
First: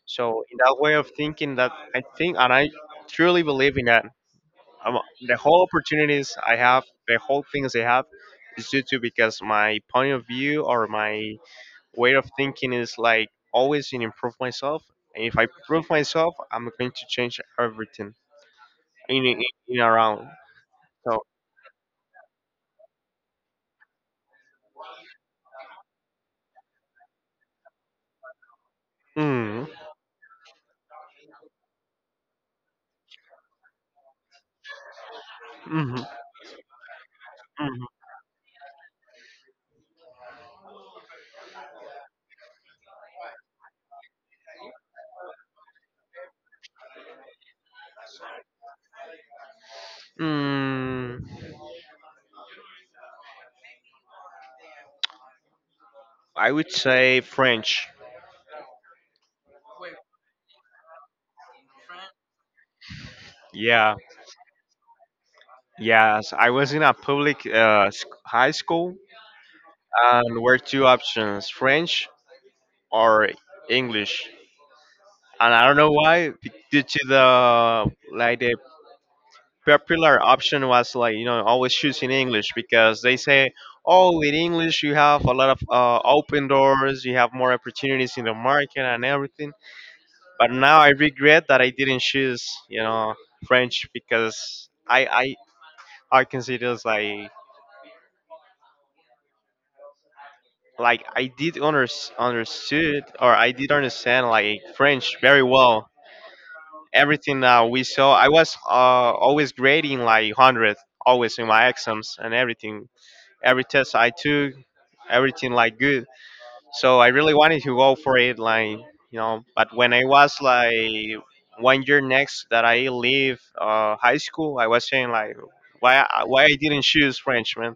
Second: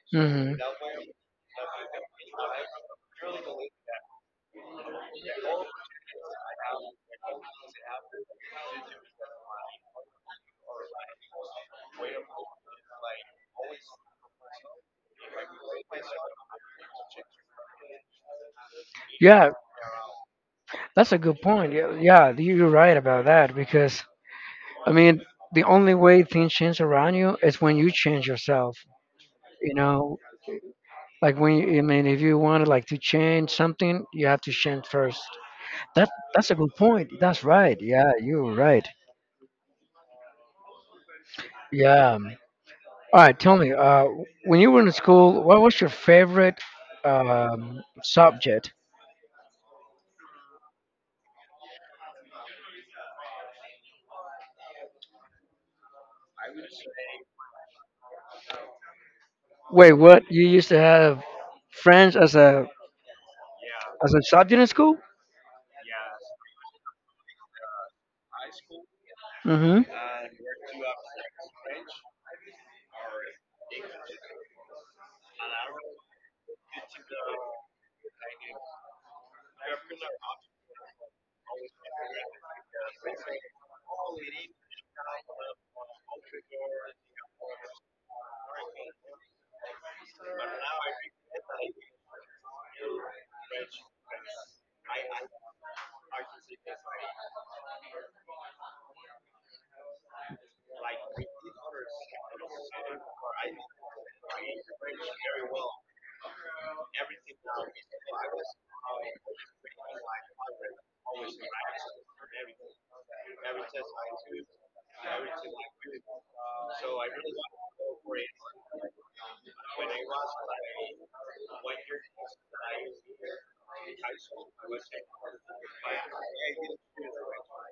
So in that way of thinking that I think and I truly believe in that, um, the whole opportunities I have the whole things I have is due to because my point of view or my way of thinking is like always in improve myself and if I prove myself I'm going to change everything in, in,
Yeah,
in around.
that's a
So.
good point. Yeah, yeah, you- you're right about that, because I mean, the only way things change around you is when you change yourself.
Mm,
You know, like when you, I mean, if you want to like to change something, you have to change first.
mhm.
That that's a good point. That's right.
Mhm.
Yeah, you're right. Yeah. All right. Tell me, uh, when you were in school, what was your favorite um, subject?
Mm, I would say French.
Wait, what? You used to have French as a
Yeah.
as a subject in school?
Yes. I was in a public uh, sc- high school,
Mm-hmm.
and were two options: French or English. And I don't know why, be- due to the like the popular option was like you know always choosing English because they say, oh, in English you have a lot of uh, open doors, you have more opportunities in the market and everything. But now I regret that I didn't choose, you know, French because I I I consider it's like like I did under, understood or I did understand like French very well. Everything uh, we saw, I was uh, always grading like hundred, always in my exams and everything. Every test I took, everything like good. So I really wanted to go for it, like you know. But when I was like one year next that I leave uh, high school, I was saying like, why I- why I didn't choose French, man?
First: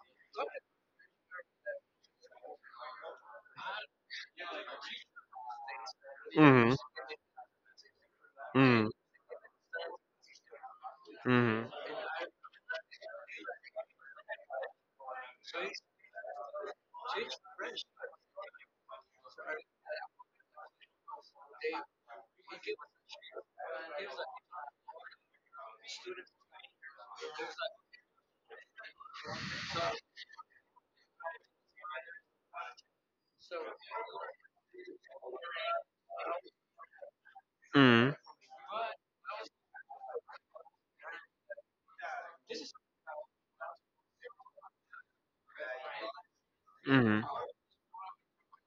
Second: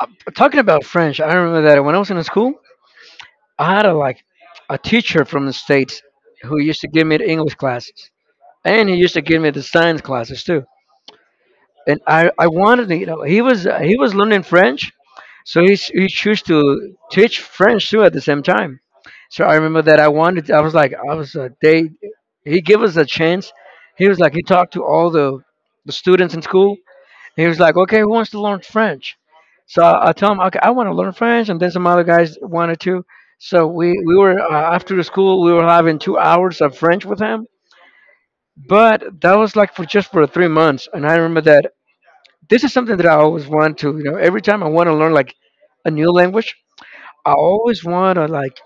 Uh, talking about French, I remember that when I was in school, I had a like a teacher from the states who
Hmm.
used to give me the English classes, and
Hmm.
he used to give me the science classes too.
Hmm.
And I I wanted to, you know, he was uh, he was learning French, so he ch- he chose to teach French too at the same time. So I remember that I wanted I was like I was uh, they he gave us a chance. He was like he talked to all the the students in school. He was like, okay, who wants to learn French? So I, I told him, okay, I want to learn French, and then some other guys wanted to. So we we were uh, after the school we were having two hours of French with him,
Hmm.
but that was like for just for three months. And I remember that this is something that I always want to, you know, every time I want to learn like a new language,
Hmm.
I always want to like,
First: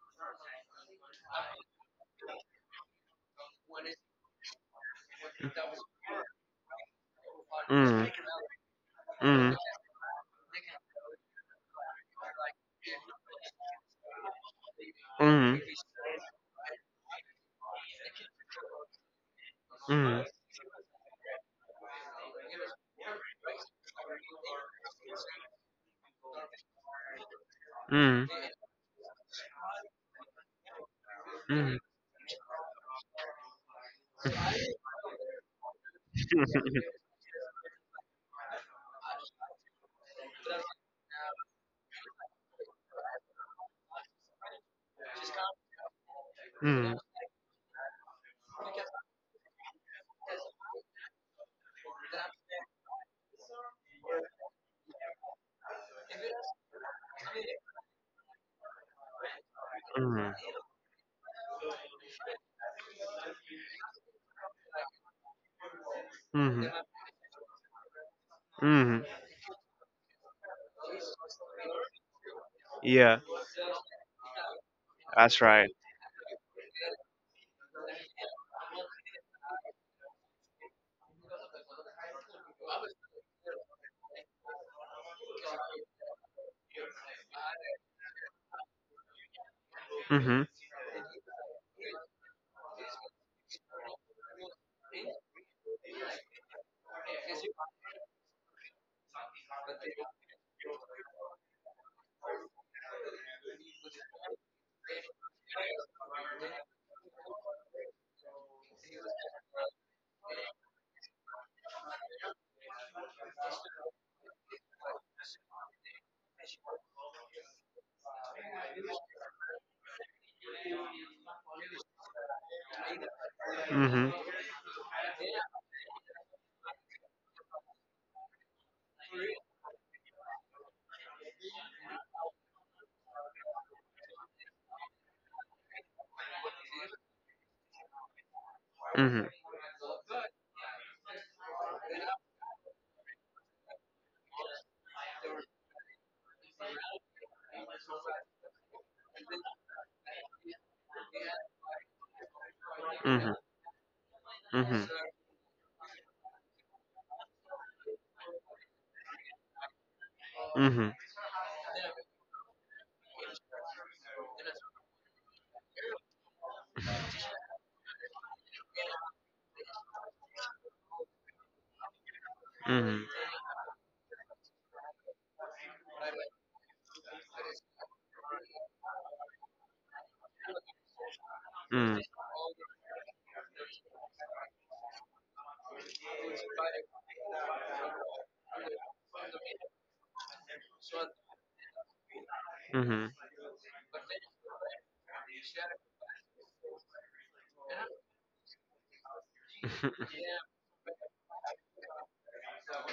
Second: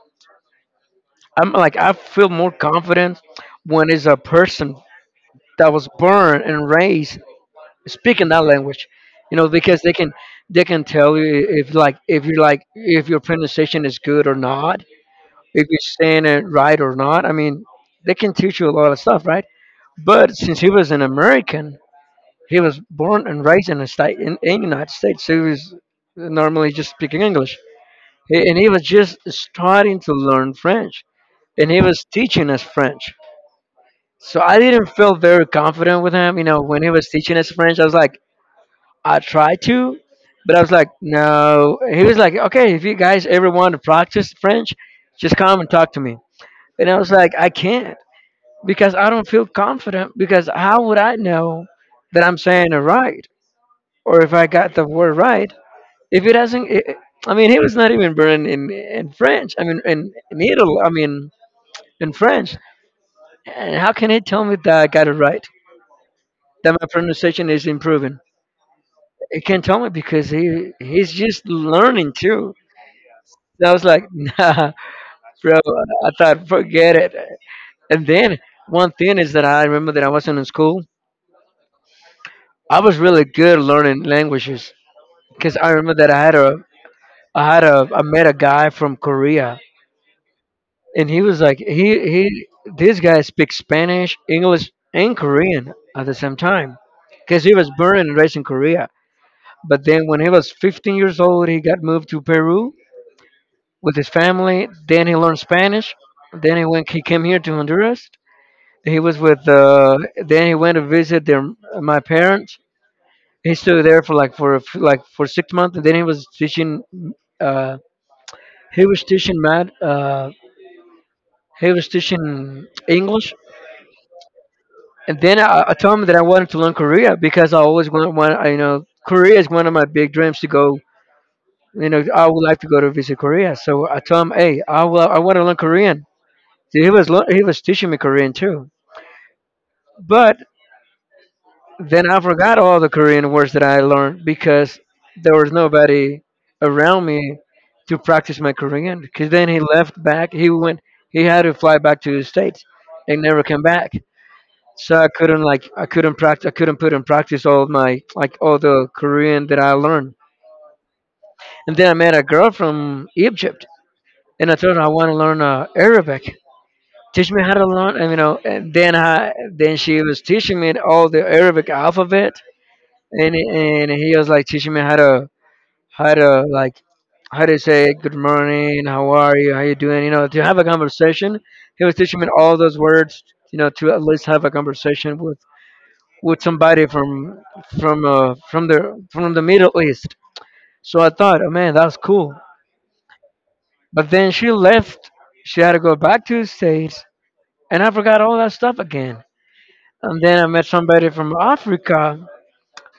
I'm like, I feel more confident when it's a person that was born and raised speaking that language, you know,
Hmm.
because they can, they can tell you if like, if you're like, if your pronunciation is good or not,
Hmm.
if you're saying it right or not. I mean, they can teach you a lot of stuff, right?
Hmm.
But since he was an American, he was born and raised in the state in, in United States, so he was normally just speaking English.
Hmm.
He, and he was just starting to learn French, and he was teaching us French. So I didn't feel very confident with him. You
Hmm.
know, when he
*laughs*
was teaching us French, I was like, I tried to, but I was like, no. He was like, okay, if you guys ever want to practice French, just come and talk to me. And I
Mm.
was like, I can't because I don't feel confident. Because how would I know that I'm saying it right or if I got the word right? If it hasn't, I I mean, he was not even born in, in French. I mean, in,
Mm.
in Italy. I mean, in French. And how can he tell me that I got it right?
Mm.
That my pronunciation is improving?
Mm.
He can't tell me because he he's just learning too.
Yeah,
And I was like, *laughs* nah,
that's
bro.
right.
I thought, forget it. And then one thing is that I remember that I wasn't in school. I was really good learning languages because I remember that I had a I had a I met a guy from Korea,
Mm-hmm.
and he was like he he this guy speaks Spanish, English, and Korean at the same time, because he was born and raised in Korea. But then when he was fifteen years old, he got moved to Peru with his family. Then he learned Spanish. Then he went he came here to Honduras. He was with uh Then he went to visit their my parents. He stayed there for like for a f- Like for six months. And then he was teaching uh he was teaching math, uh he was teaching English.
Hmm.
And then I, I told him that I wanted to learn Korea because I always want, want I- you know, Korea is one of my big dreams to go. You know, I would like to go to visit Korea. So I told him, hey, I will, I want to learn Korean. So he was lear- he was teaching me Korean too. But then I forgot all the Korean words that I learned because there was nobody around me to practice my Korean. Because then he left back. He went. He had to fly back to the states and never came back.
Hmm. Hmm.
So I couldn't like I couldn't practice, I couldn't put in practice all my like all the Korean that I learned.
Hmm.
And then I met a girl from Egypt, and I told her I want to learn uh, Arabic. Teach me how to learn, and, you know. And then I then she was teaching me all the Arabic alphabet,
Hmm.
and and he was like teaching me how to how to like how to say good morning, how are you, how you doing, you know, to have a conversation. He was
Hmm.
teaching me all those words, you know, to at least have a conversation with with somebody from from uh, from the from the Middle East. So I thought, oh man, that's cool.
Mhm.
But then she left. She had to go back to the States, and I forgot all that stuff again. And
*laughs*
then I met somebody from Africa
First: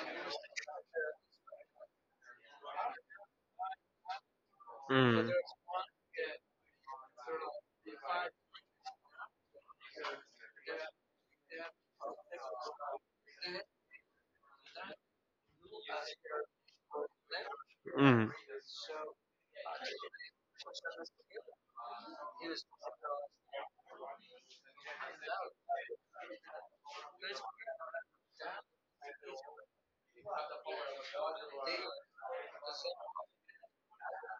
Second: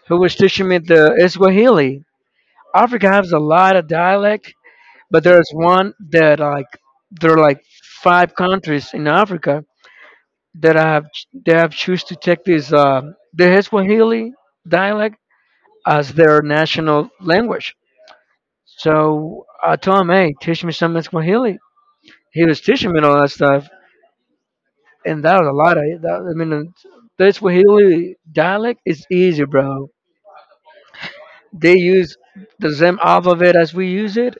who was teaching me the Swahili. Africa has a lot of dialect, but
Mm.
there's one that like there are like five countries in Africa that I have that have choose to take this uh, the Swahili dialect as their national language.
Mm.
So I told him, hey, teach me some in Swahili. He was teaching me all that stuff, and that was a lot of it. That, I mean, the Swahili dialect is easy, bro. They use the same alphabet as we use it.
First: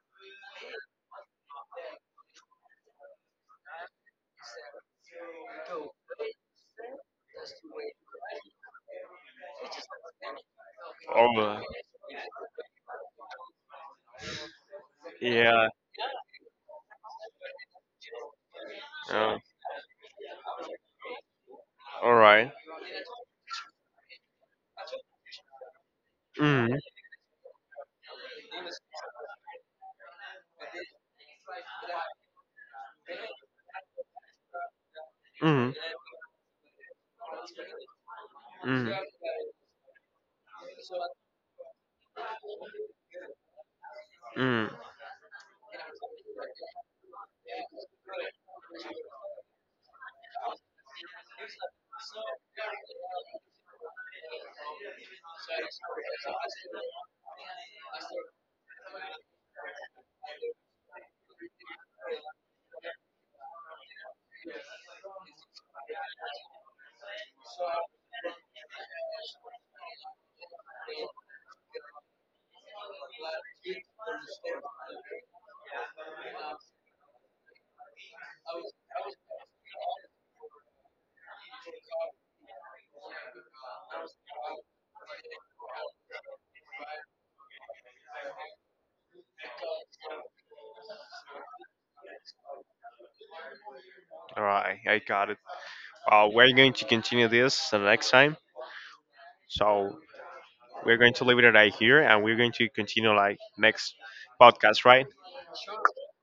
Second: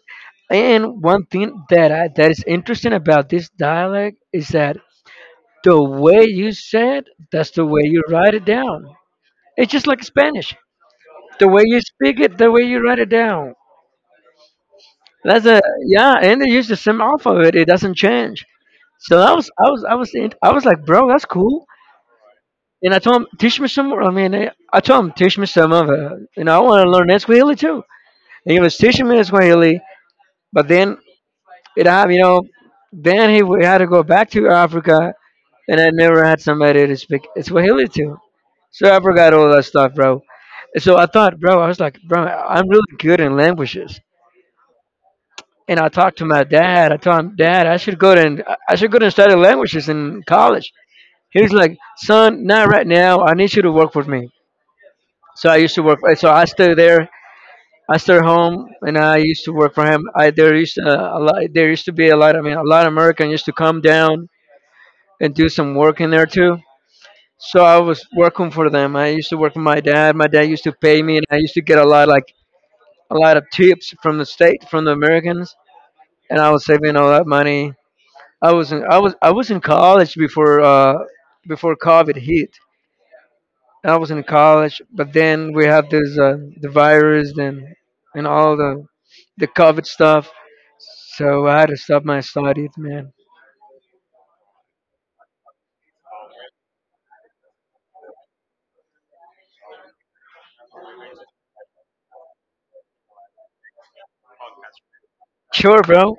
And one thing that I, that is interesting about this dialect is that the way you say it, that's the way you write it down. It's just like Spanish. The
Oh.
way you speak it, the way you write it down. That's a
Yeah.
yeah, and they use the same alphabet. It doesn't change. So I
Uh,
was, I was, I was, in, I was like, bro, that's cool.
all right.
And I told him, teach me some more. I mean, eh, I told him, teach me some of it. You know, I
Mm.
want to learn Esquihili too. And he was teaching me Esquihili, but then it happened, you know, then he w- had to go back to Africa,
Mm.
and I never had somebody to speak Swahili to.
Mm.
So I forgot all that stuff, bro. So I thought, bro, I was like, bro, I'm really good in languages.
Mm.
And I talked to my dad. I told him, Dad, I should go to I should go to study languages in college. He's like, son, not right now. I need you to work for me. So I used to work. So I stay there. I stay home, and I used to work for him. I there used to, uh, a lot. There used to be a lot. I mean, a lot of Americans used to come down and do some work in there too. So I was working for them. I used to work for my dad. My dad used to pay me, and I used to get a lot like a lot of tips from the state from the Americans, and I was saving all that money. I was in I was I was in college before uh, before COVID hit. I was in college, but then we had this uh, the virus and and all the the COVID stuff. So I had to stop my studies, man.
All right. I got it. Uh, we're going to continue this the next time. So we're going to leave it right here, and we're going to continue like next podcast, right?
Sure, bro.